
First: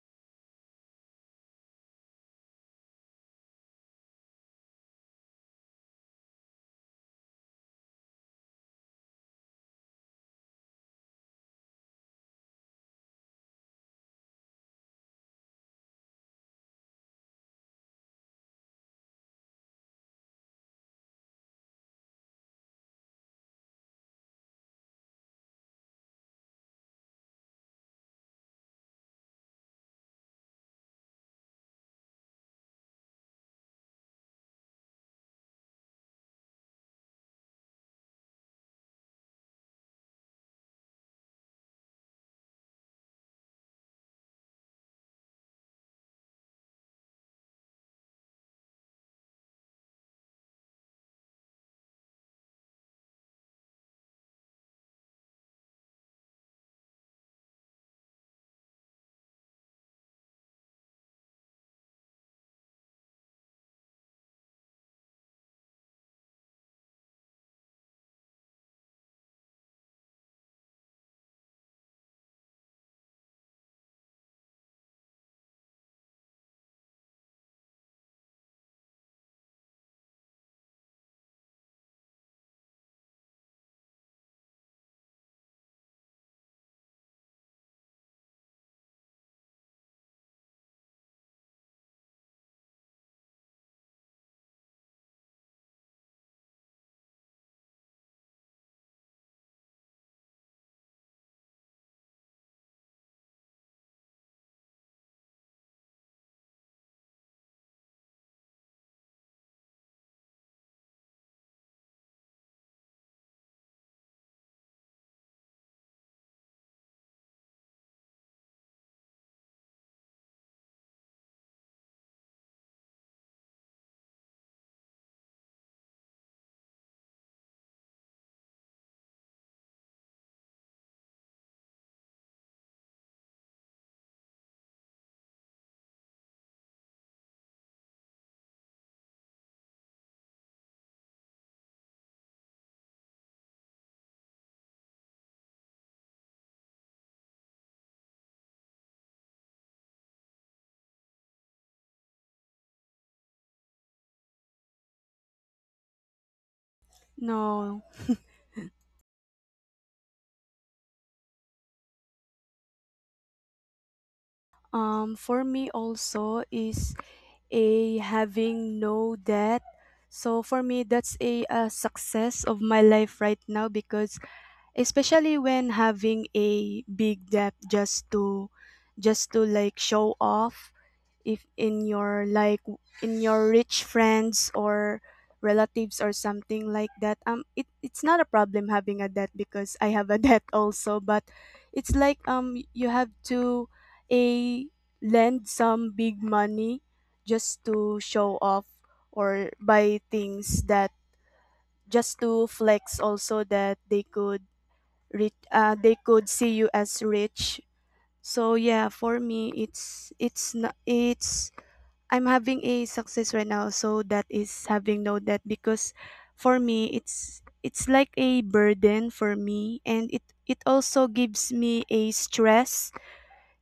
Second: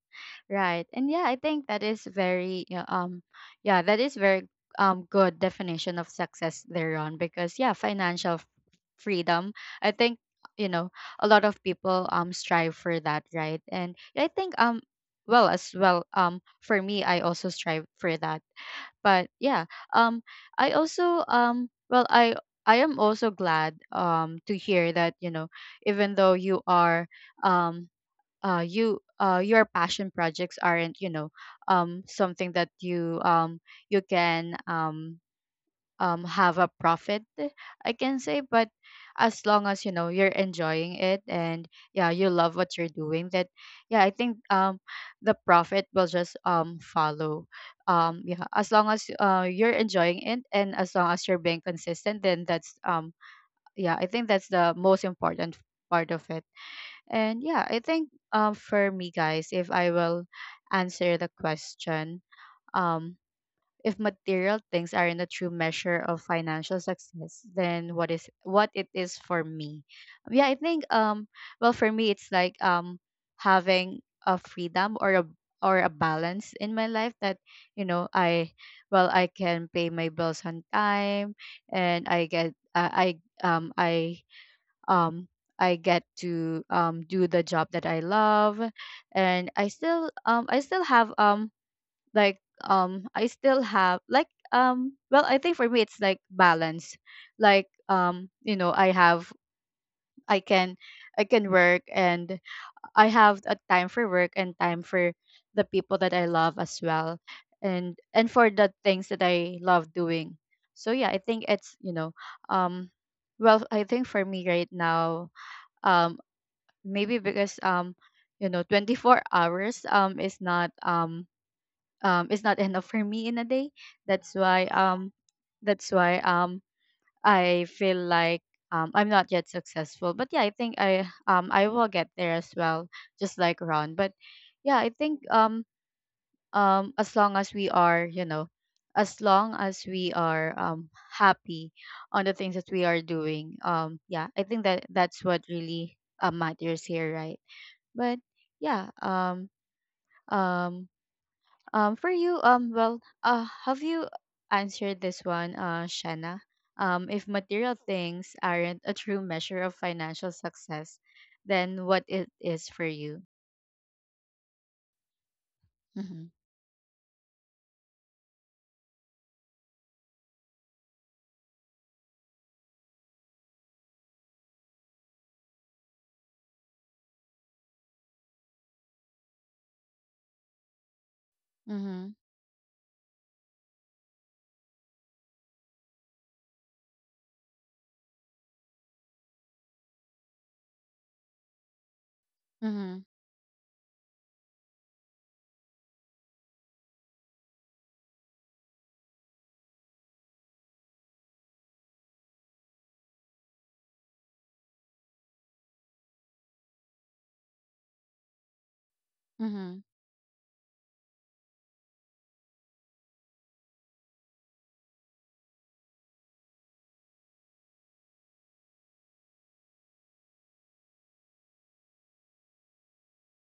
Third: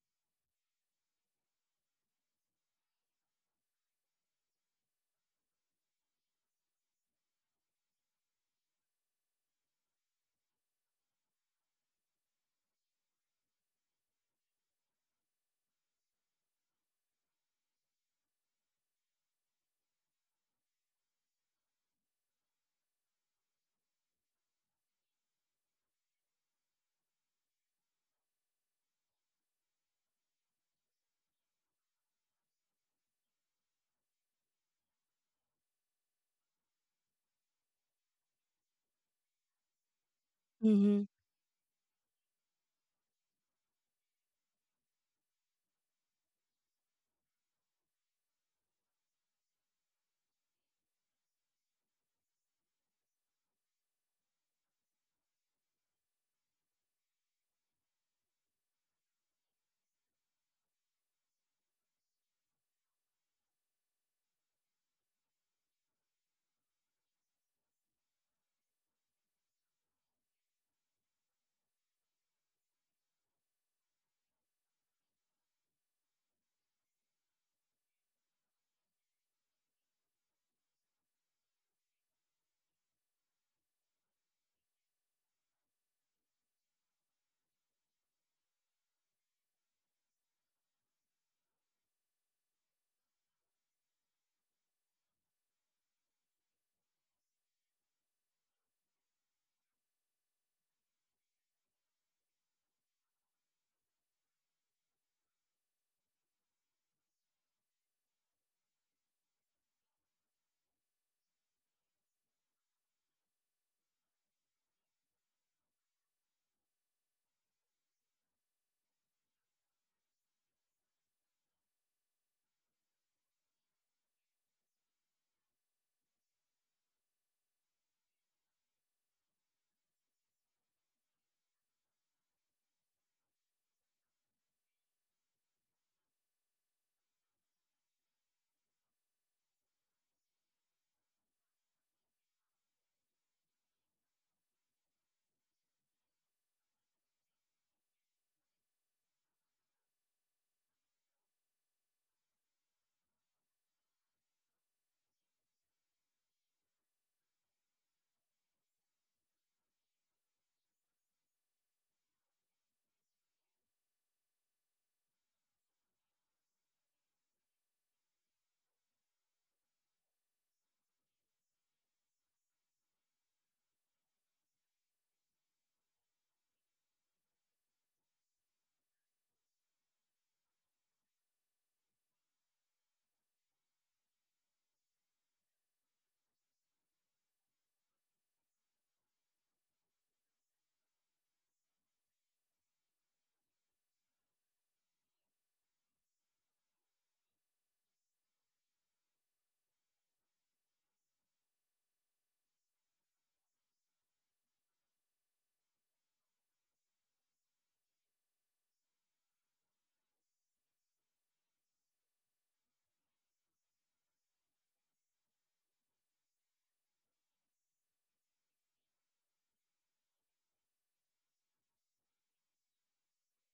A: Right. And yeah, I think that is very, yeah, that is very good definition of success there, on, because yeah, financial freedom. I think, you know, a lot of people strive for that, right? And I think well as well for me, I also strive for that. But yeah, um I also, I am also glad to hear that, you know, even though you are, um your passion projects aren't, you know, something that you, you can, um, have a profit, I can say. But as long as, you know, you're enjoying
C: Mm-hmm.
A: it, and yeah, you love what you're doing, that, yeah, I think the profit will just follow. Yeah, as long as you're enjoying it, and as long as you're being consistent, then that's yeah, I think that's the most important part of it. And yeah, I think for me, guys, if I will answer the question, um if material things aren't a true measure of financial success, then what is, what it is for me? Yeah, I think well, for me, it's like having a freedom or a, or a balance in my life that, you know, I well, I can pay my bills on time, and um I get to do the job that I love, and I still, I still have, I still have, like, I think for me it's like balance. Like, you know, I have I can, I can work, and I have a time for work and time for the people that I love as well, and, for the things that I love doing. So yeah, I think it's, you know, um well, I think for me right now, um maybe because, you know, 24 hours is not, um, is not enough for me in a day. that's why um that's why I feel like, I'm not yet successful. But yeah, I think I will get there as well, just like Ron. But yeah, I think as long as we are, you know, as long as we are happy on the things that we are doing, yeah, I think that, that's what really matters here, right? But yeah, um, for you, well, have you answered this one, Shanna? If material
B: No.
A: things aren't a true measure of financial success, then what it is for you?
B: For me
A: Mm-hmm.
B: also is a having no debt. So for me that's a success of my life right now, because especially when having a big debt just to like show off if in
A: Mm-hmm.
B: your like in your rich friends or relatives or something like that, it, it's not a problem having a debt because I have a debt also, but it's like you
A: Mm-hmm.
B: have to a lend some big money just to show off or buy things that just to flex also that they could rich, they could see you as rich. So yeah, for me,
A: Mm-hmm.
B: it's not it's I'm having a success right now, so that is having no debt because for me it's like a burden for me, and it also gives me a stress,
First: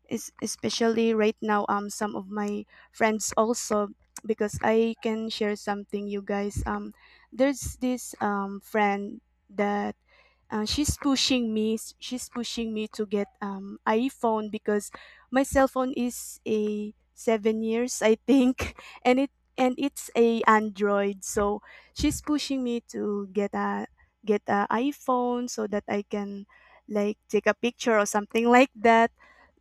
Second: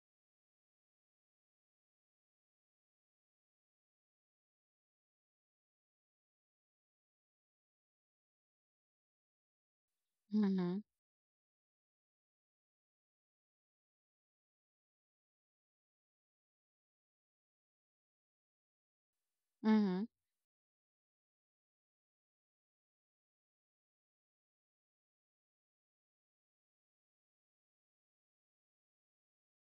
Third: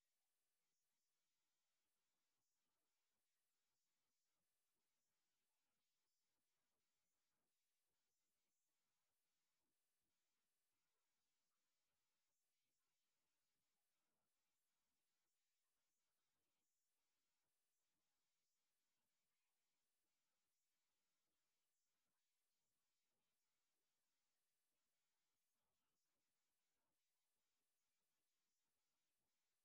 B: especially right now. Some of my friends also, because I can share something, you guys. There's this friend that,
A: Mm-hmm.
B: she's pushing me to get iPhone because my cell phone is a 7 years I think and
A: Mm-hmm.
B: it's a Android. So she's pushing me to get a iPhone so that I can like take a picture or something like that.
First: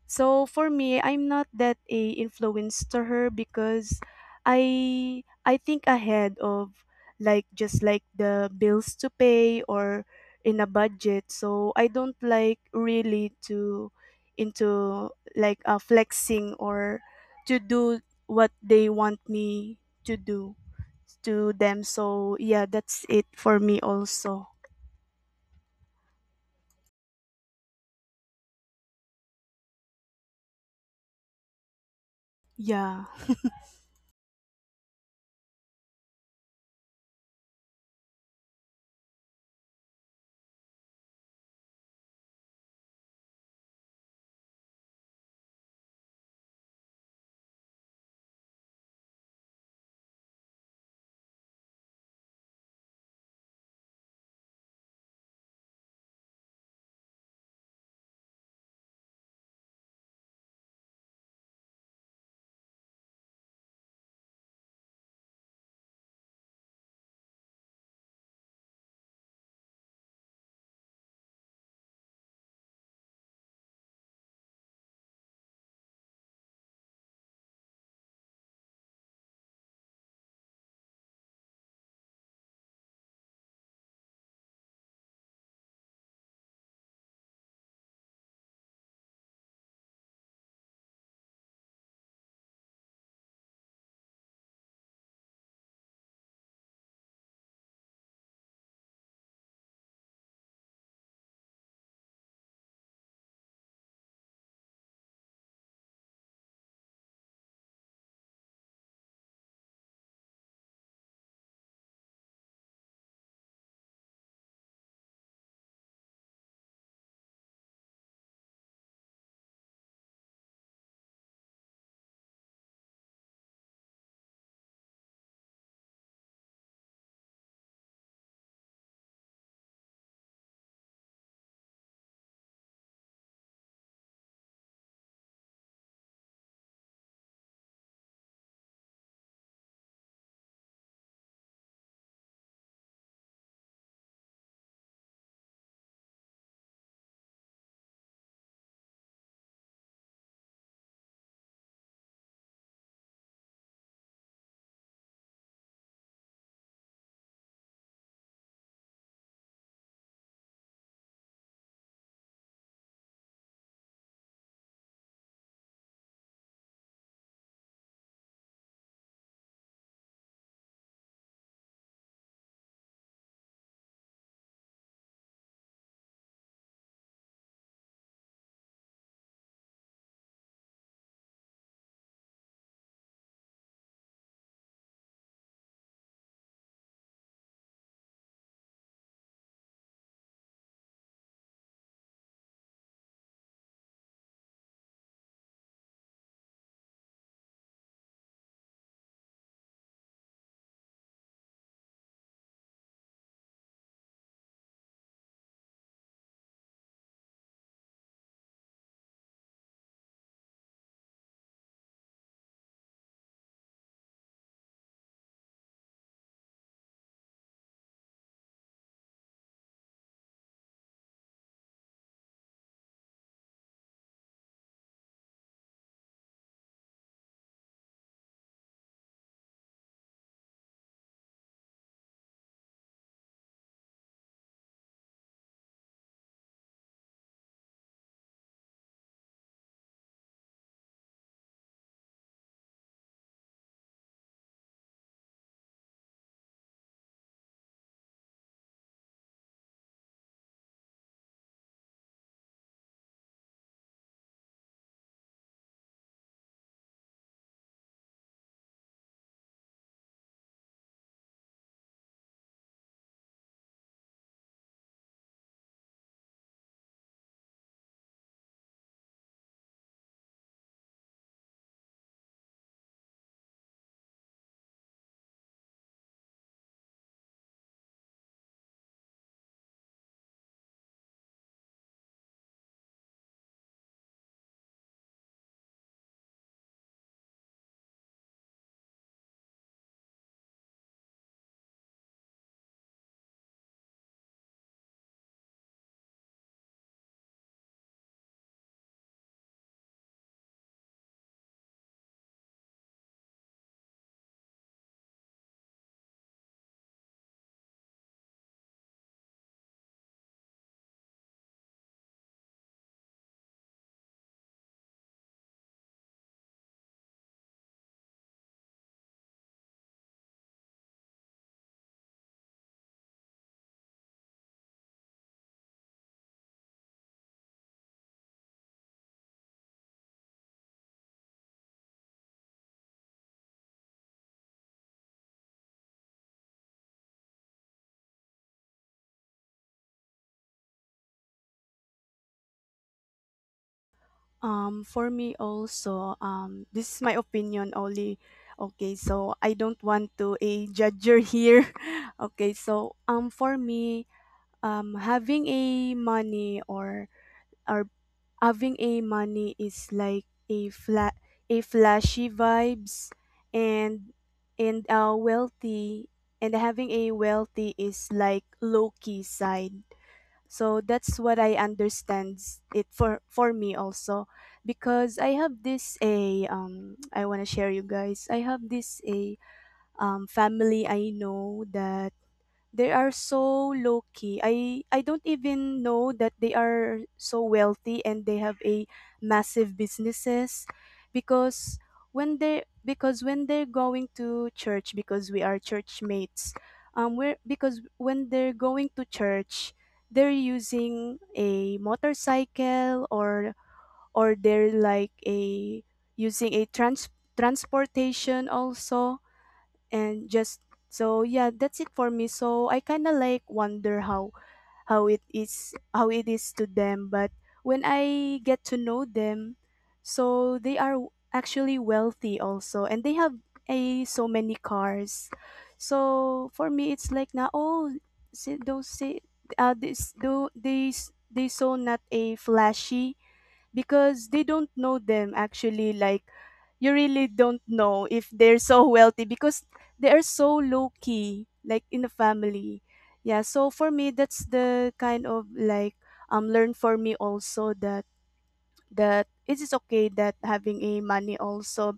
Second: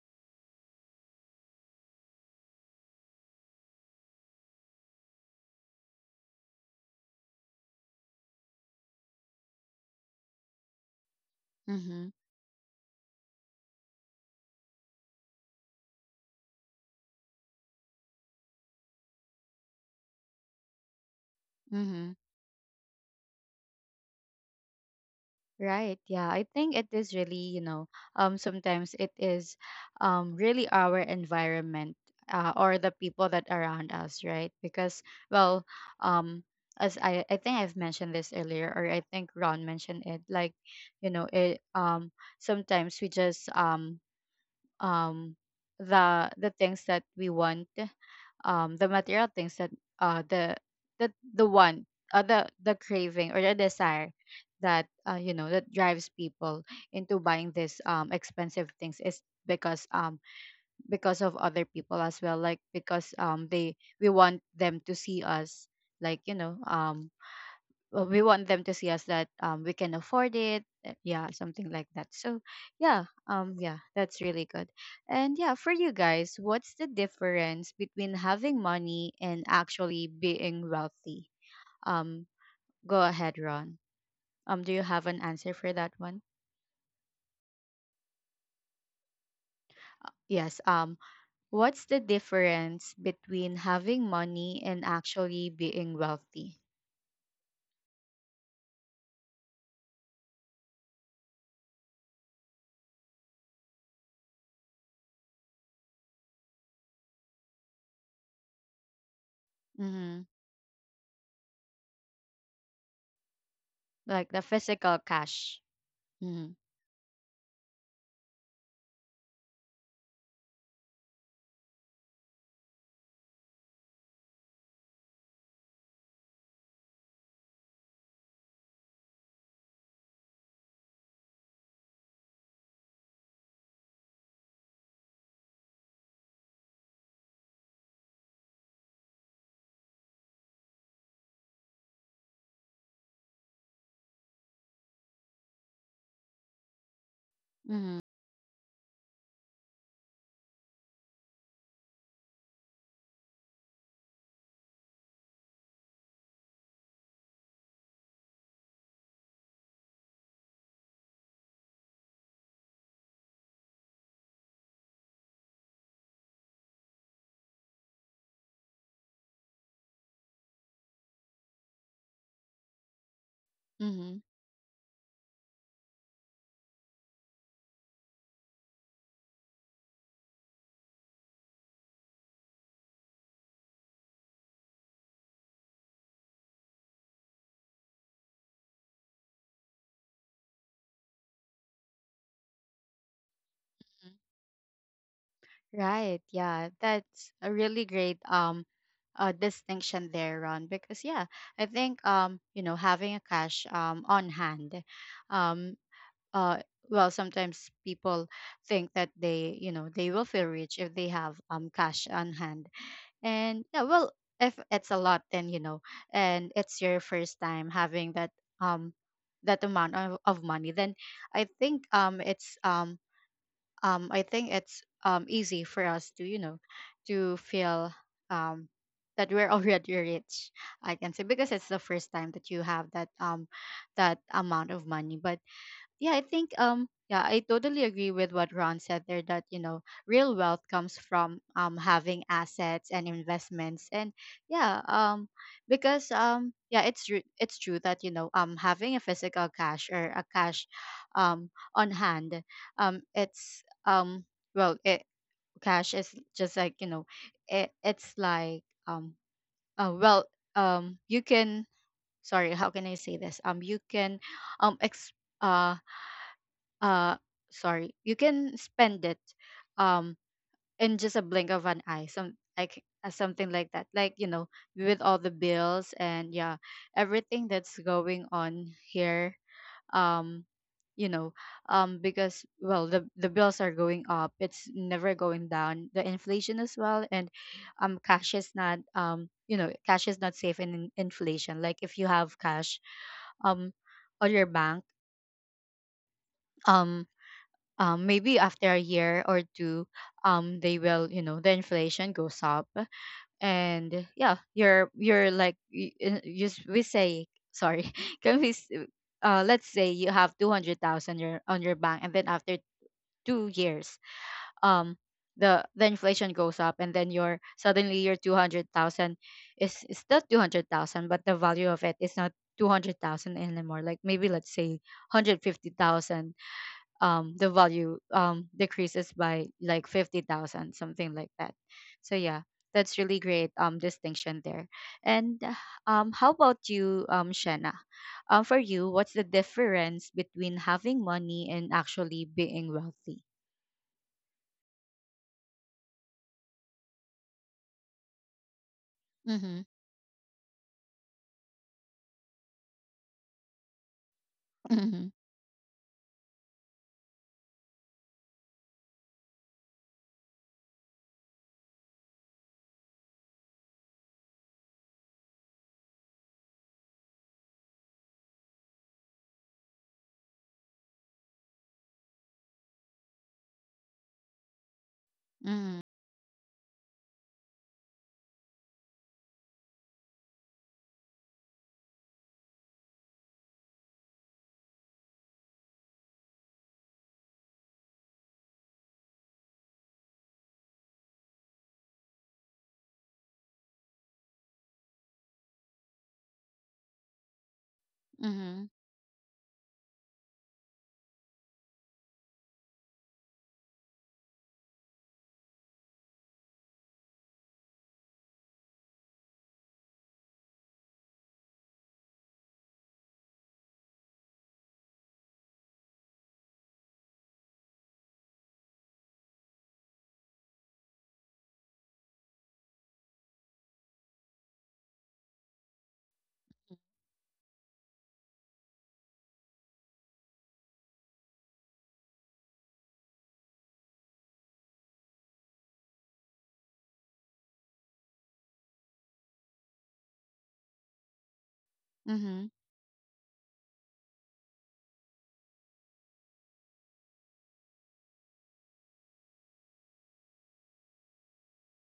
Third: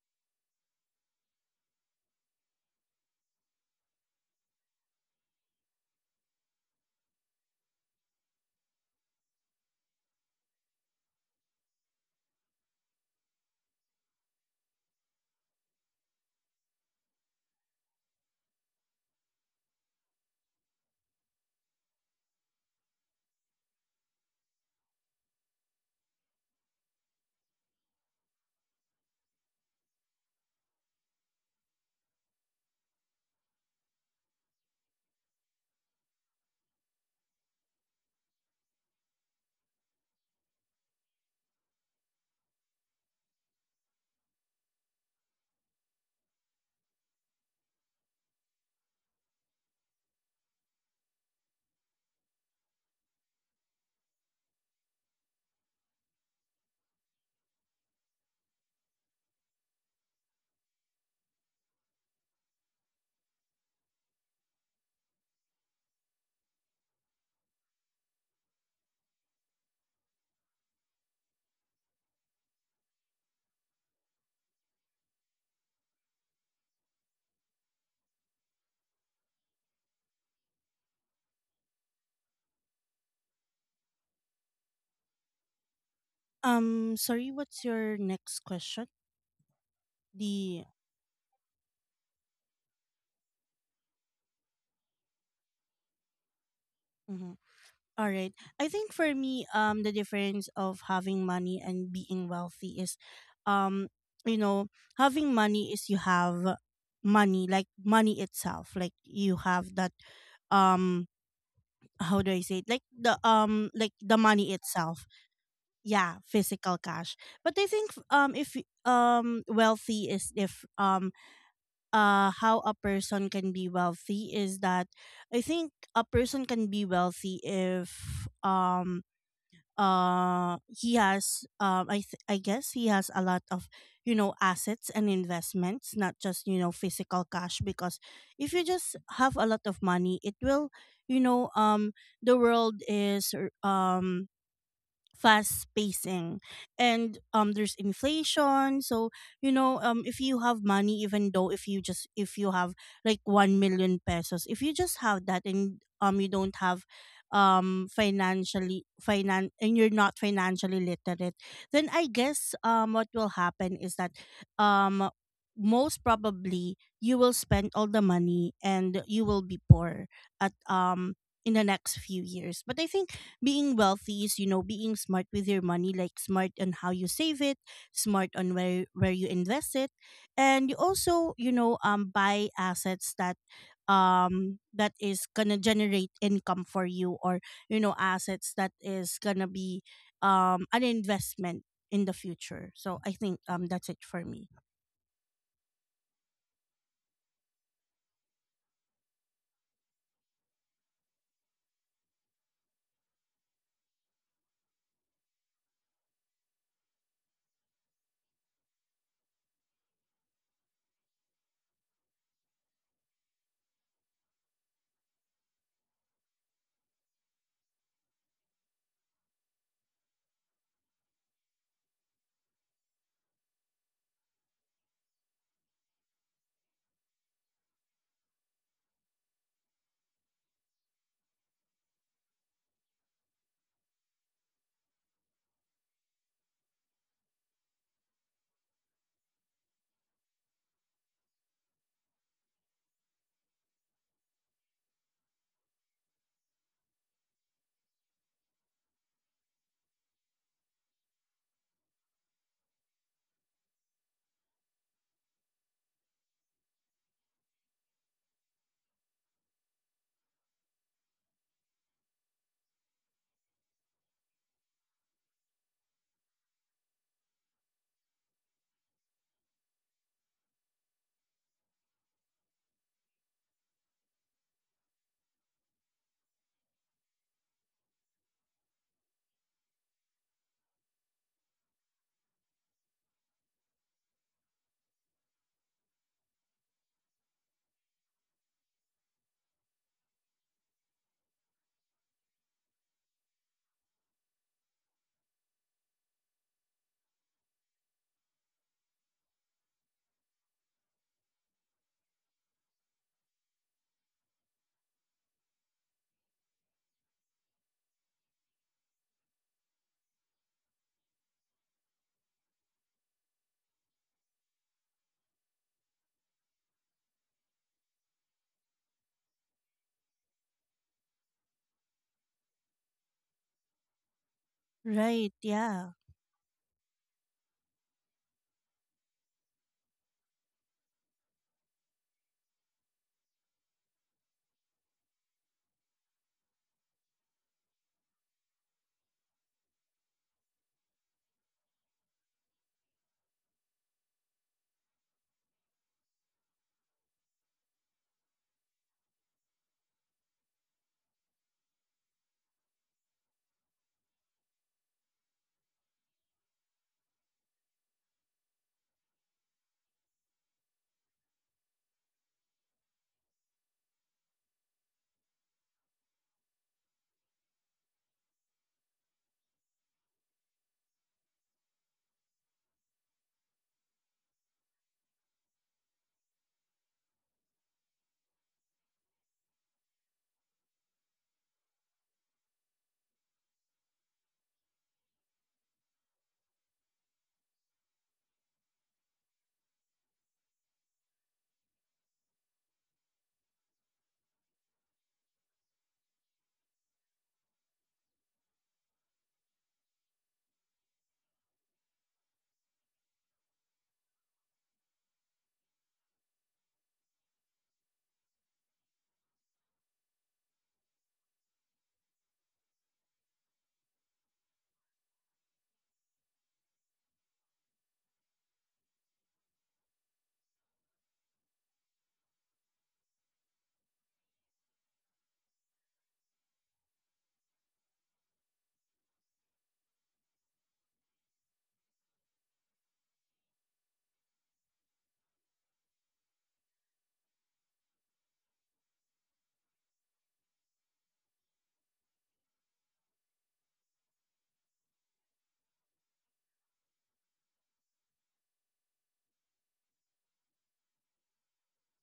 B: So for me, I'm not that a influence to her because I think ahead of like just like the bills to pay or in a budget. So I
A: Mm-hmm.
B: don't like really to into like, flexing or to do what they want me to do to them.
A: Mm-hmm.
B: So yeah, that's it for me also.
A: Right. Yeah. I think it is really, you know, sometimes it is really our environment or the
B: Yeah.
A: people that around us, right? Because, well, um, as I, think I've mentioned this earlier, or I think Ron mentioned it, like, you know, sometimes we just, um, the, things that we want, the material things that, uh the the the one the craving or the desire that, you know, that drives people into buying these expensive things is because, because of other people as well. Like, because they we want them to see us, like, you know, well, we want them to see us that, we can afford it, yeah, something like that. So yeah, yeah, that's really good. And yeah, for you guys, what's the difference between having money and actually being wealthy? um Go ahead, Ron. Do you have an answer for that one?
C: Sorry, what's your next question?
A: Yes,
C: The
A: what's the difference between having money and actually being wealthy?
C: mhm. All right. I think for me, the difference of having money and being wealthy is, um, you know, having money is you have money, like money itself, like you have that,
A: Mm-hmm.
C: um, how do I say it? Like the
A: Like the
C: money
A: physical
C: itself.
A: cash.
C: Yeah,
A: Mm-hmm.
C: physical cash. But I think if wealthy is if how a person can be wealthy is that I think a person can be wealthy if he has um, I guess he has a lot of, you know, assets and investments, not just, you know, physical cash. Because if you just have a lot of money, it will, you know, the world is fast pacing, and there's
A: Mm-hmm.
C: inflation. So, you know, if you have money, even though if you just if you have like 1 million pesos, if you just have that, and you don't have financially finan and you're not financially literate, then I guess what will happen is that um most probably you will spend all the money and you will be poor at in the next few years. But I think being
A: Mm-hmm.
C: wealthy is, you know, being smart with your money, like smart on how you save it, smart on where you invest it, and you also, you know, buy assets that that is gonna generate income for you, or, you know, assets that is gonna be an investment in the future. So I think that's it
A: Mm-hmm.
C: for me.
A: Right. Yeah. That's a really great distinction there, Ron, because yeah, I think you know, having a cash on hand, um uh well, sometimes people think that they, you know, they will feel rich if they have cash on hand. And yeah, well, if it's a lot, then you know, and it's your first time having that um that amount of money, then I think it's I think it's easy for us to, you know, to feel um, that we're already rich. I can say, because it's the first time that you have that, that amount of money. But yeah, I think yeah, I totally agree with what Ron said there, that, you know, real wealth comes from having assets and investments. And yeah, because yeah, it's true that, you know, having a physical cash or a cash on hand, it's well, it cash is just like, you know, it's like, well, you can, sorry, how can I say this? You can, um ex- uh uh sorry, you can spend it um in just a blink of an eye, something like that. Like, you know, with all the bills, and yeah, everything that's going on here, um you know, because, well, the bills are going up, it's never going down, the inflation as well. And cash is not, you know, cash is not safe in inflation. Like, if you have cash um on your bank, um maybe after a year or two, they will, you know, the inflation goes up. And yeah, you're like, just, we say, sorry. can we s- let's say you have 200,000 on your bank, and then after 2 years, um the inflation goes up, and then your, suddenly your 200,000 is still 200,000, but the value of it is not 200,000 anymore. Like, maybe let's say
C: Right. Yeah.
A: 150,000. The value decreases by like 50,000, something like that. So yeah, that's really great distinction there. And how about you, Shanna? For you, what's the difference between having money and actually being wealthy?
B: For me also, this is my opinion only. Okay, so I
A: Mhm.
B: don't want to a judger here. Okay, so for me, um,
A: Mhm.
B: having a money or or having a money is like a flat a flashy vibes, and wealthy and having a wealthy is like low key side. So that's what I understand it for me also, because I have
A: Mhm.
B: this a I want to share you guys. I have this a family I know that they are so low key. I don't even know that they are so wealthy and they have a massive businesses, because when they because when they're going to church, because we are church mates, we're because when they're
A: Mhm.
B: going to church they're using a motorcycle or they're like a using a transportation also and just. So yeah, that's it for me, so I kind of like wonder how how it is to them. But when I get to know them, so they are actually wealthy also and they have a so many cars. So for me it's like now, oh see, those say, uh, this do these they so not a flashy because they don't know them actually, like you really don't know if they're so wealthy because they are so low key like in the
A: Mhm.
B: family. Yeah, so for me that's the kind of like learn for me also, that that it is okay that having a money also,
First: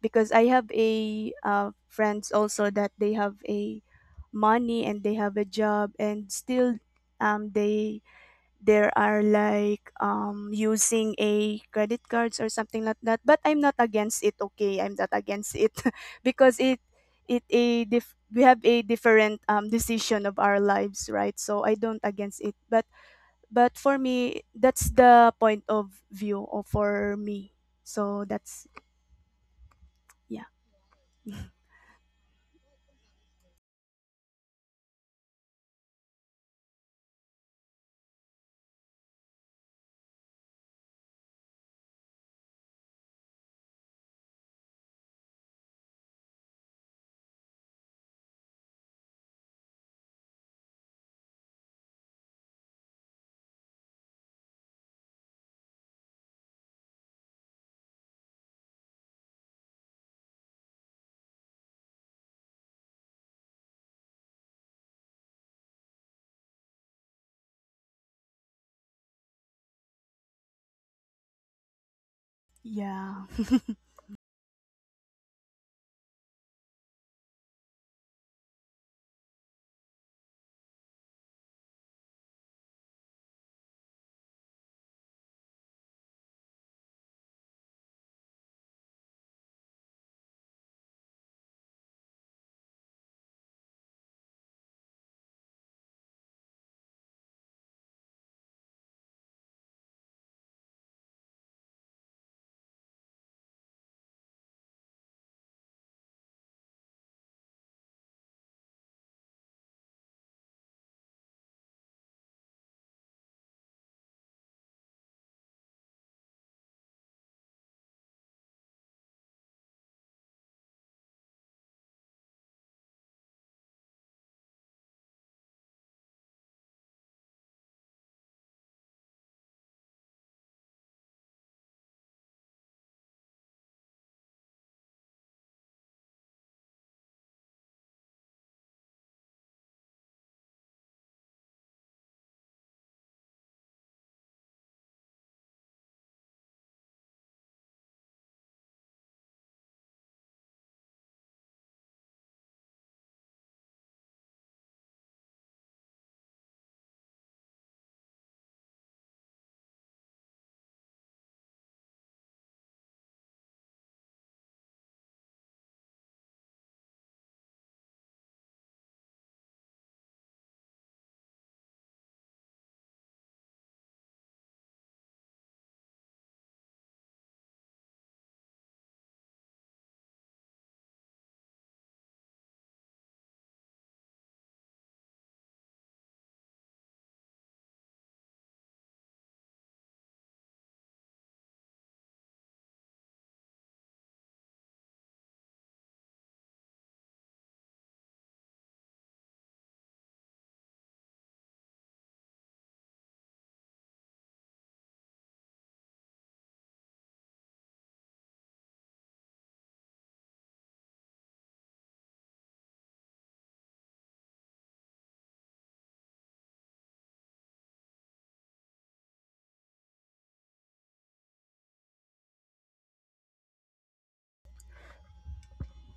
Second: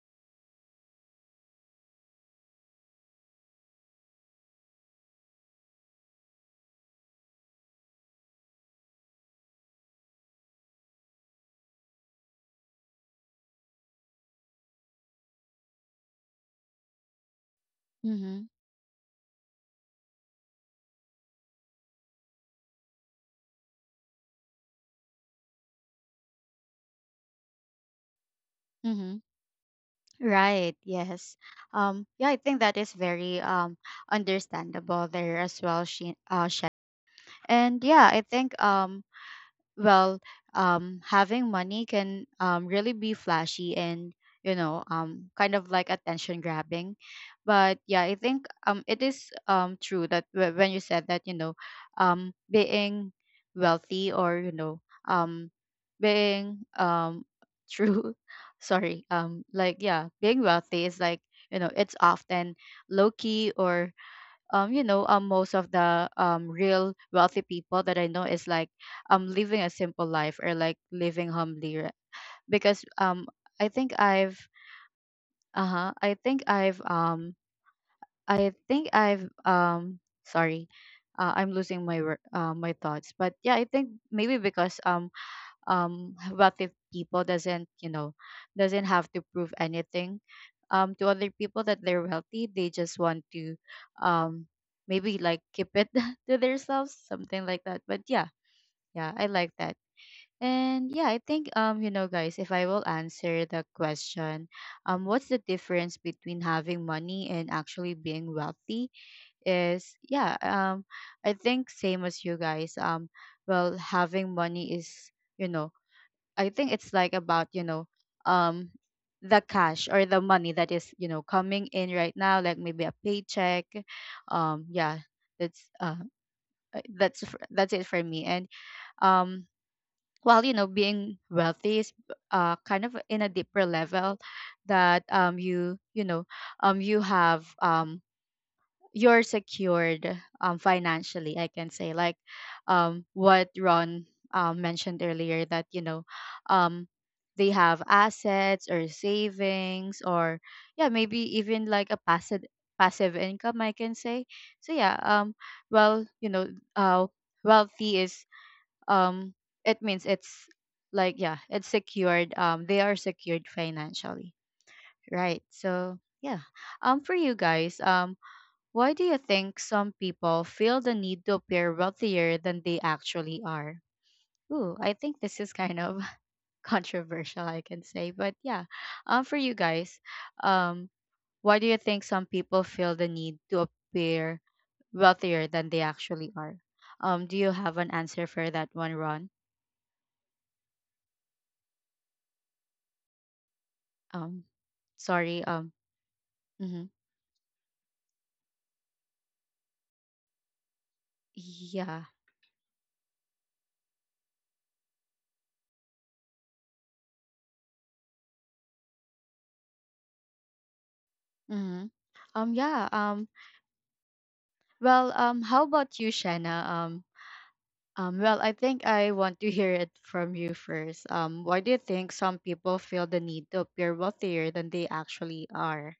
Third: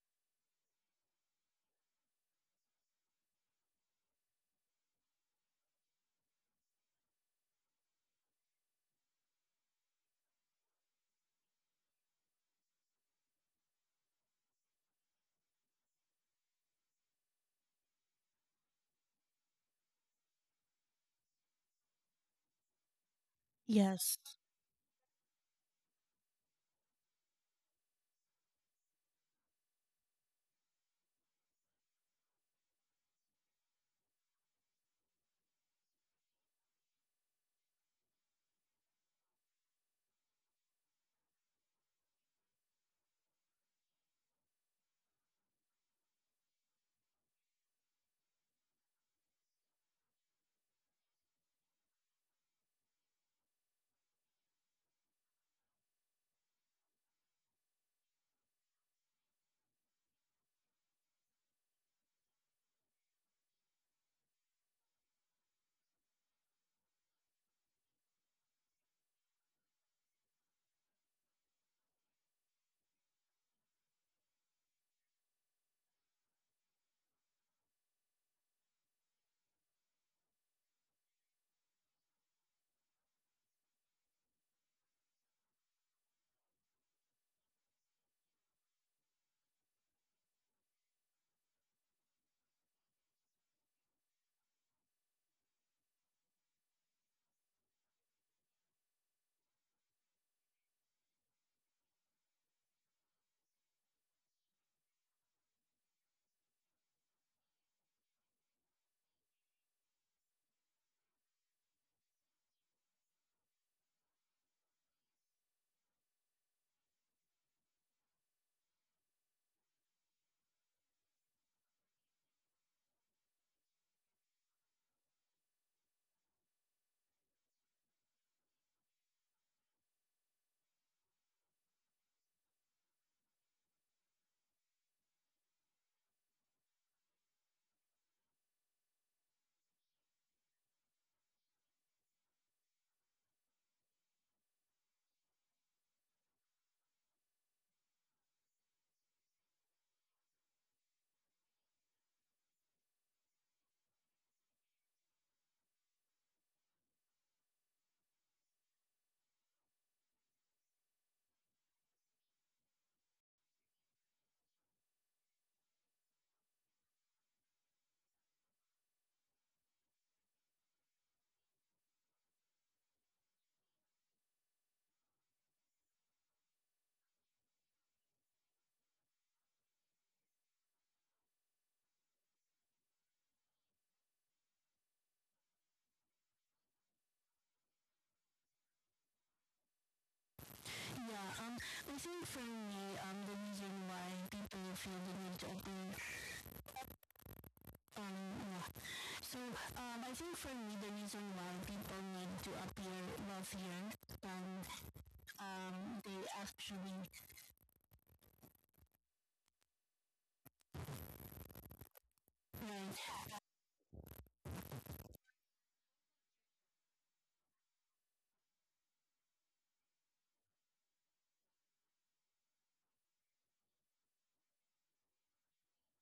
B: because I have a friends also that they have a money and they have a job, and still they there are like using a credit cards or something like that, but I'm not against it, okay, I'm not against it because it a
A: Mhm.
B: we have a different decision of our lives, right? So I don't against it, but for
C: Yes.
B: me that's the point of view of for me. So that's
A: Mhm.
B: yeah.
A: Right, yes. Yeah, I think that is very understandable there as well, she Shanna. And yeah, I think well, having money can really be flashy and, you know, kind of like attention grabbing. But yeah, I think it is true that, when you said that, you know, being wealthy, or, you know, um being true, sorry, like, yeah, being wealthy is like, you know, it's often low key, or you know, most of the real wealthy people that I know is like living a simple life, or like living humbly, because
B: Yeah.
A: I think I've uh-huh I think I've I think I've, sorry, I'm losing my my thoughts. But yeah, I think maybe because wealthy people doesn't, you know, doesn't have to prove anything to other people, that they're wealthy. They just want to um maybe like keep it to themselves, something like that. But yeah, yeah, I like that. And yeah, I think you know, guys, if I will answer the question, what's the difference between having money and actually being wealthy, is, yeah, I think same as you guys. Well, having money is, you know, I think it's like about, you know, um the cash or the money that is, you know, coming in right now, like maybe a paycheck. Um, yeah, that's that's it for me. And um while, you know, being wealthy is kind of in a deeper level, that you, you know, you have, you're secured financially, I can say. Like what Ron mentioned earlier, that, you know, um, they have assets or savings, or yeah, maybe even like a passive, passive income, I can say. So yeah, well, you know, uh, wealthy is, um, it means it's like, yeah, it's secured, they are secured financially, right? So yeah, for you guys, why do you think some people feel the need to appear wealthier than they actually are? Ooh, I think this is kind of controversial, I can say. But yeah, for you guys, um, why do you think some people feel the need to appear wealthier than they actually are? Do you have an answer for that one, Ron? Um, Sorry. Mhm.
C: I think for me, the reason why people
A: Yeah.
C: need to appear wealthier than they actually
A: Hmm. Yeah. Well, how about you, Shanna? Well, I think I want to hear it from you first. Why do you think some people feel the need to appear wealthier than they actually are?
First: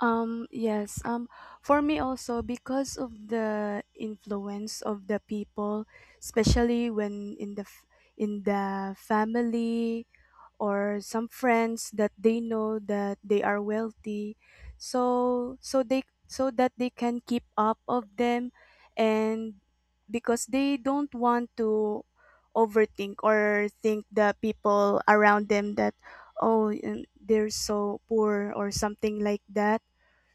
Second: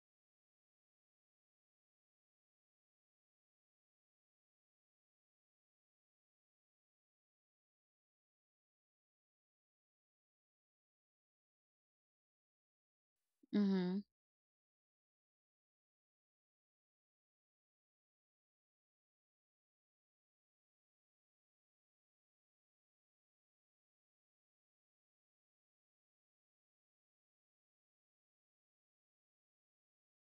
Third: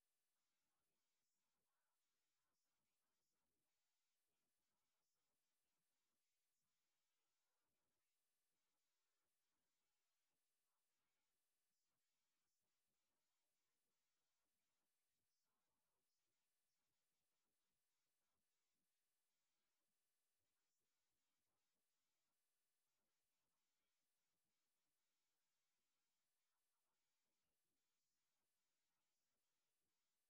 B: Yes, for me also because of the influence of the people, especially when in the in the family or some friends that they know that they are
A: Mm-hmm.
B: wealthy. So so they so that they can keep up of them, and because they don't want to overthink or think the people around them that, oh they're so poor or something like that.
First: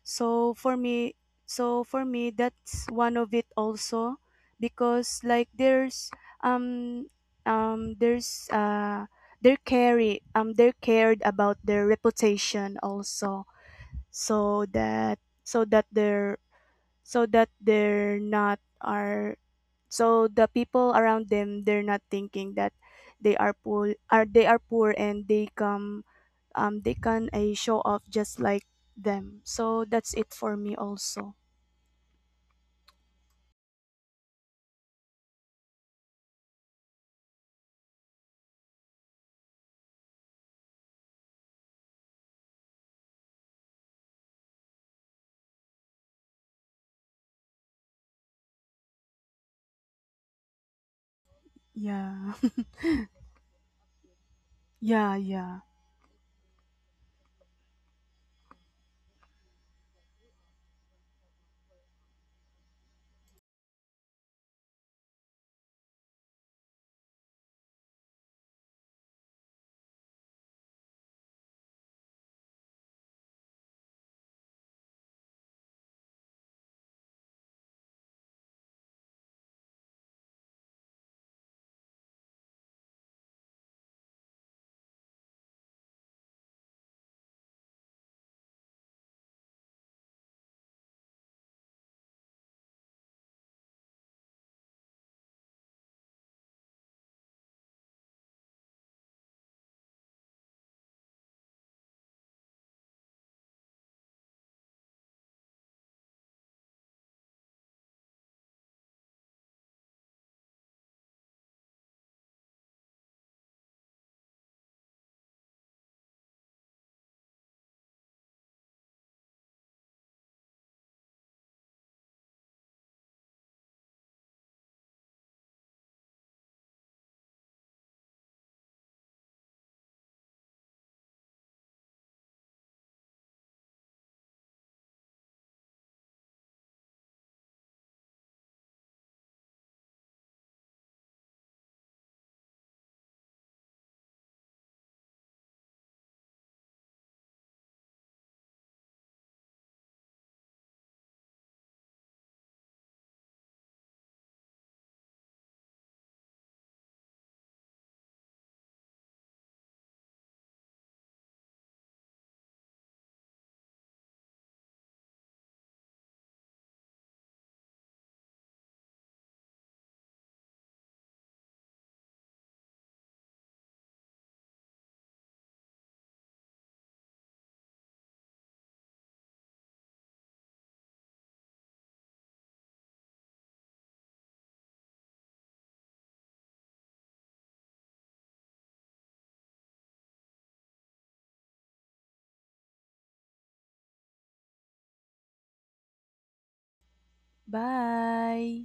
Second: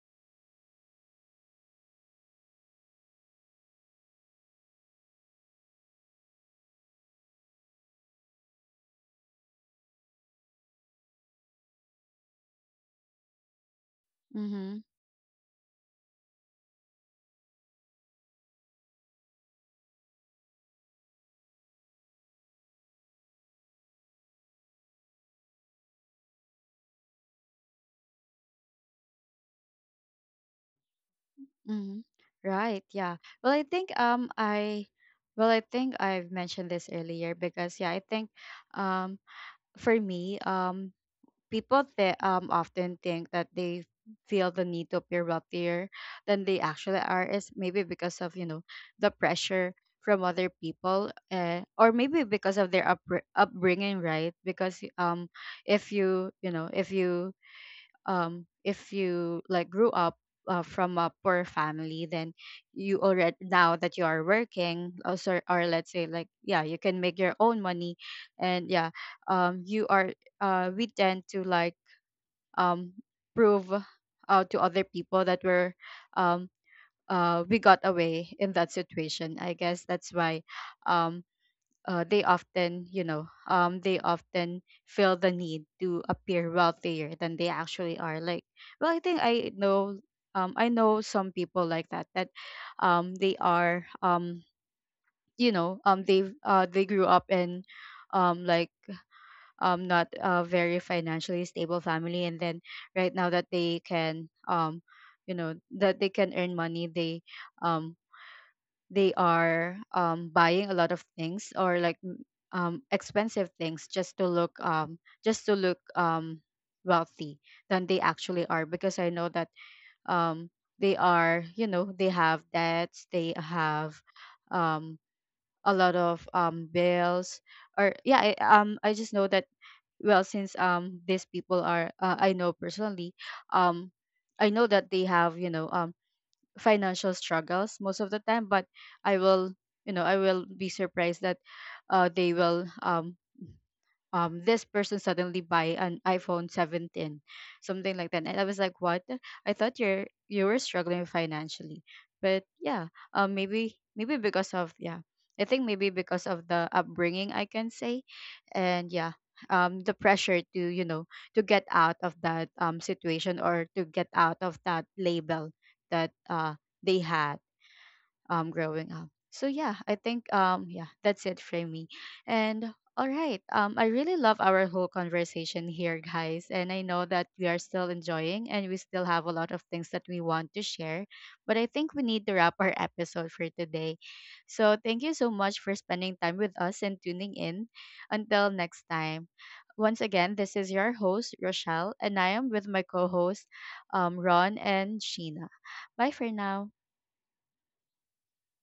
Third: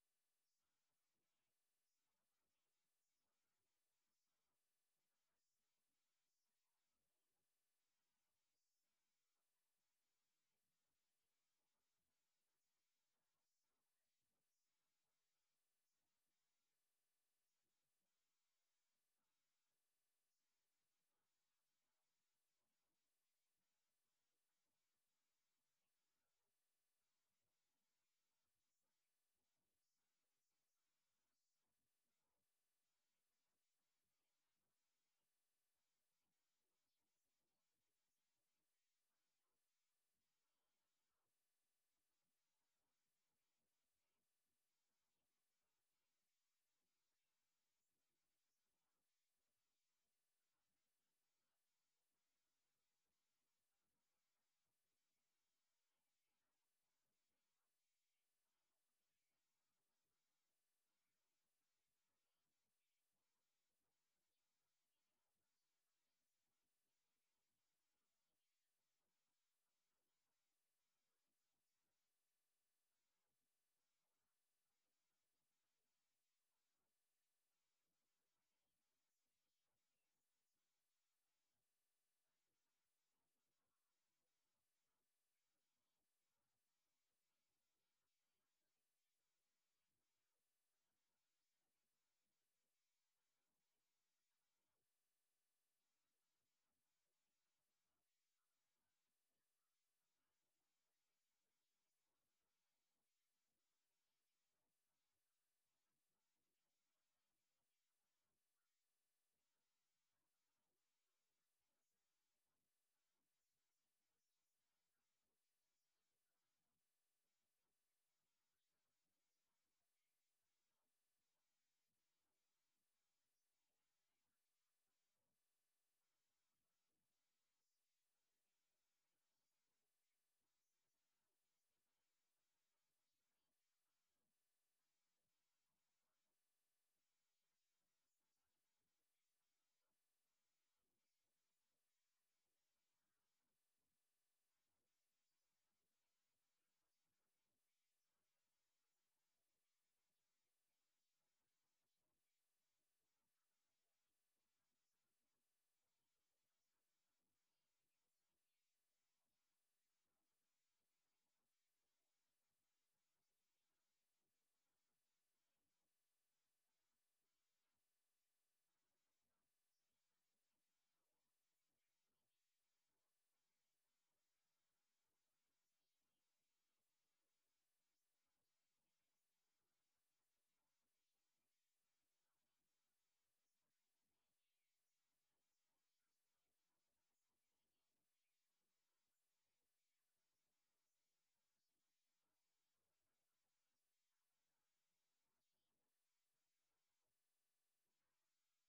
B: So for me so for me that's one of it also, because like um there's they're carry they're cared about their reputation also, so
A: Mm-hmm.
B: that so that they're not are, so the people around them, they're not thinking that they are poor, are they are poor, and they come, they can a show off just like them. So that's it for me also.
A: Mm-hmm. Right. Yeah. Well, I think I, well, I think I've mentioned this earlier, because yeah, I think um for me, people often think that they feel the need to appear wealthier than they actually are is maybe because of the pressure from other people, or
B: Yeah,
A: maybe because of their upbringing, right, because
B: yeah.
A: if you you know if you if you, like, grew up, from a poor family, then you already now that you are working also, or let's say, like, yeah, you can make your own money, and yeah, you are we tend to, like, um, prove, to other people that um, we got away in that situation. I guess that's why um, they often feel the need to appear wealthier than they actually are. Like, well, I think I know some people like that. That they are, you know, they grew up in, like, not a very financially stable family, and then right now that they can you know that they can earn money. They um they are buying a lot of things, or like, expensive things, just to look, just to look um wealthy, than they actually are, because I know that um they are you know they have debts. They have um a lot of bills, or yeah, I just know that, well, since these people are I know personally, um I know that they have, financial struggles most of the time. But i will I will be surprised that they will this person suddenly buy an iPhone 17, something like that. And I was like, what? I thought you were struggling financially. But yeah, maybe because of, yeah, I think maybe because of the upbringing, I can say. And yeah, the pressure to you know to get out of that situation, or to get out of that label that they had growing up. So yeah, I think yeah, that's it for me. And all right, I really love our whole conversation here, guys, and I know that we are still enjoying and we still have a lot of things that we want to share, but I think we need to wrap our episode for today. So thank you so much for spending time with us and tuning in. Until next time. Once again, this is your host, Rochelle, and I am with my co host, Ron and Sheena. Bye for now.
B: Bye.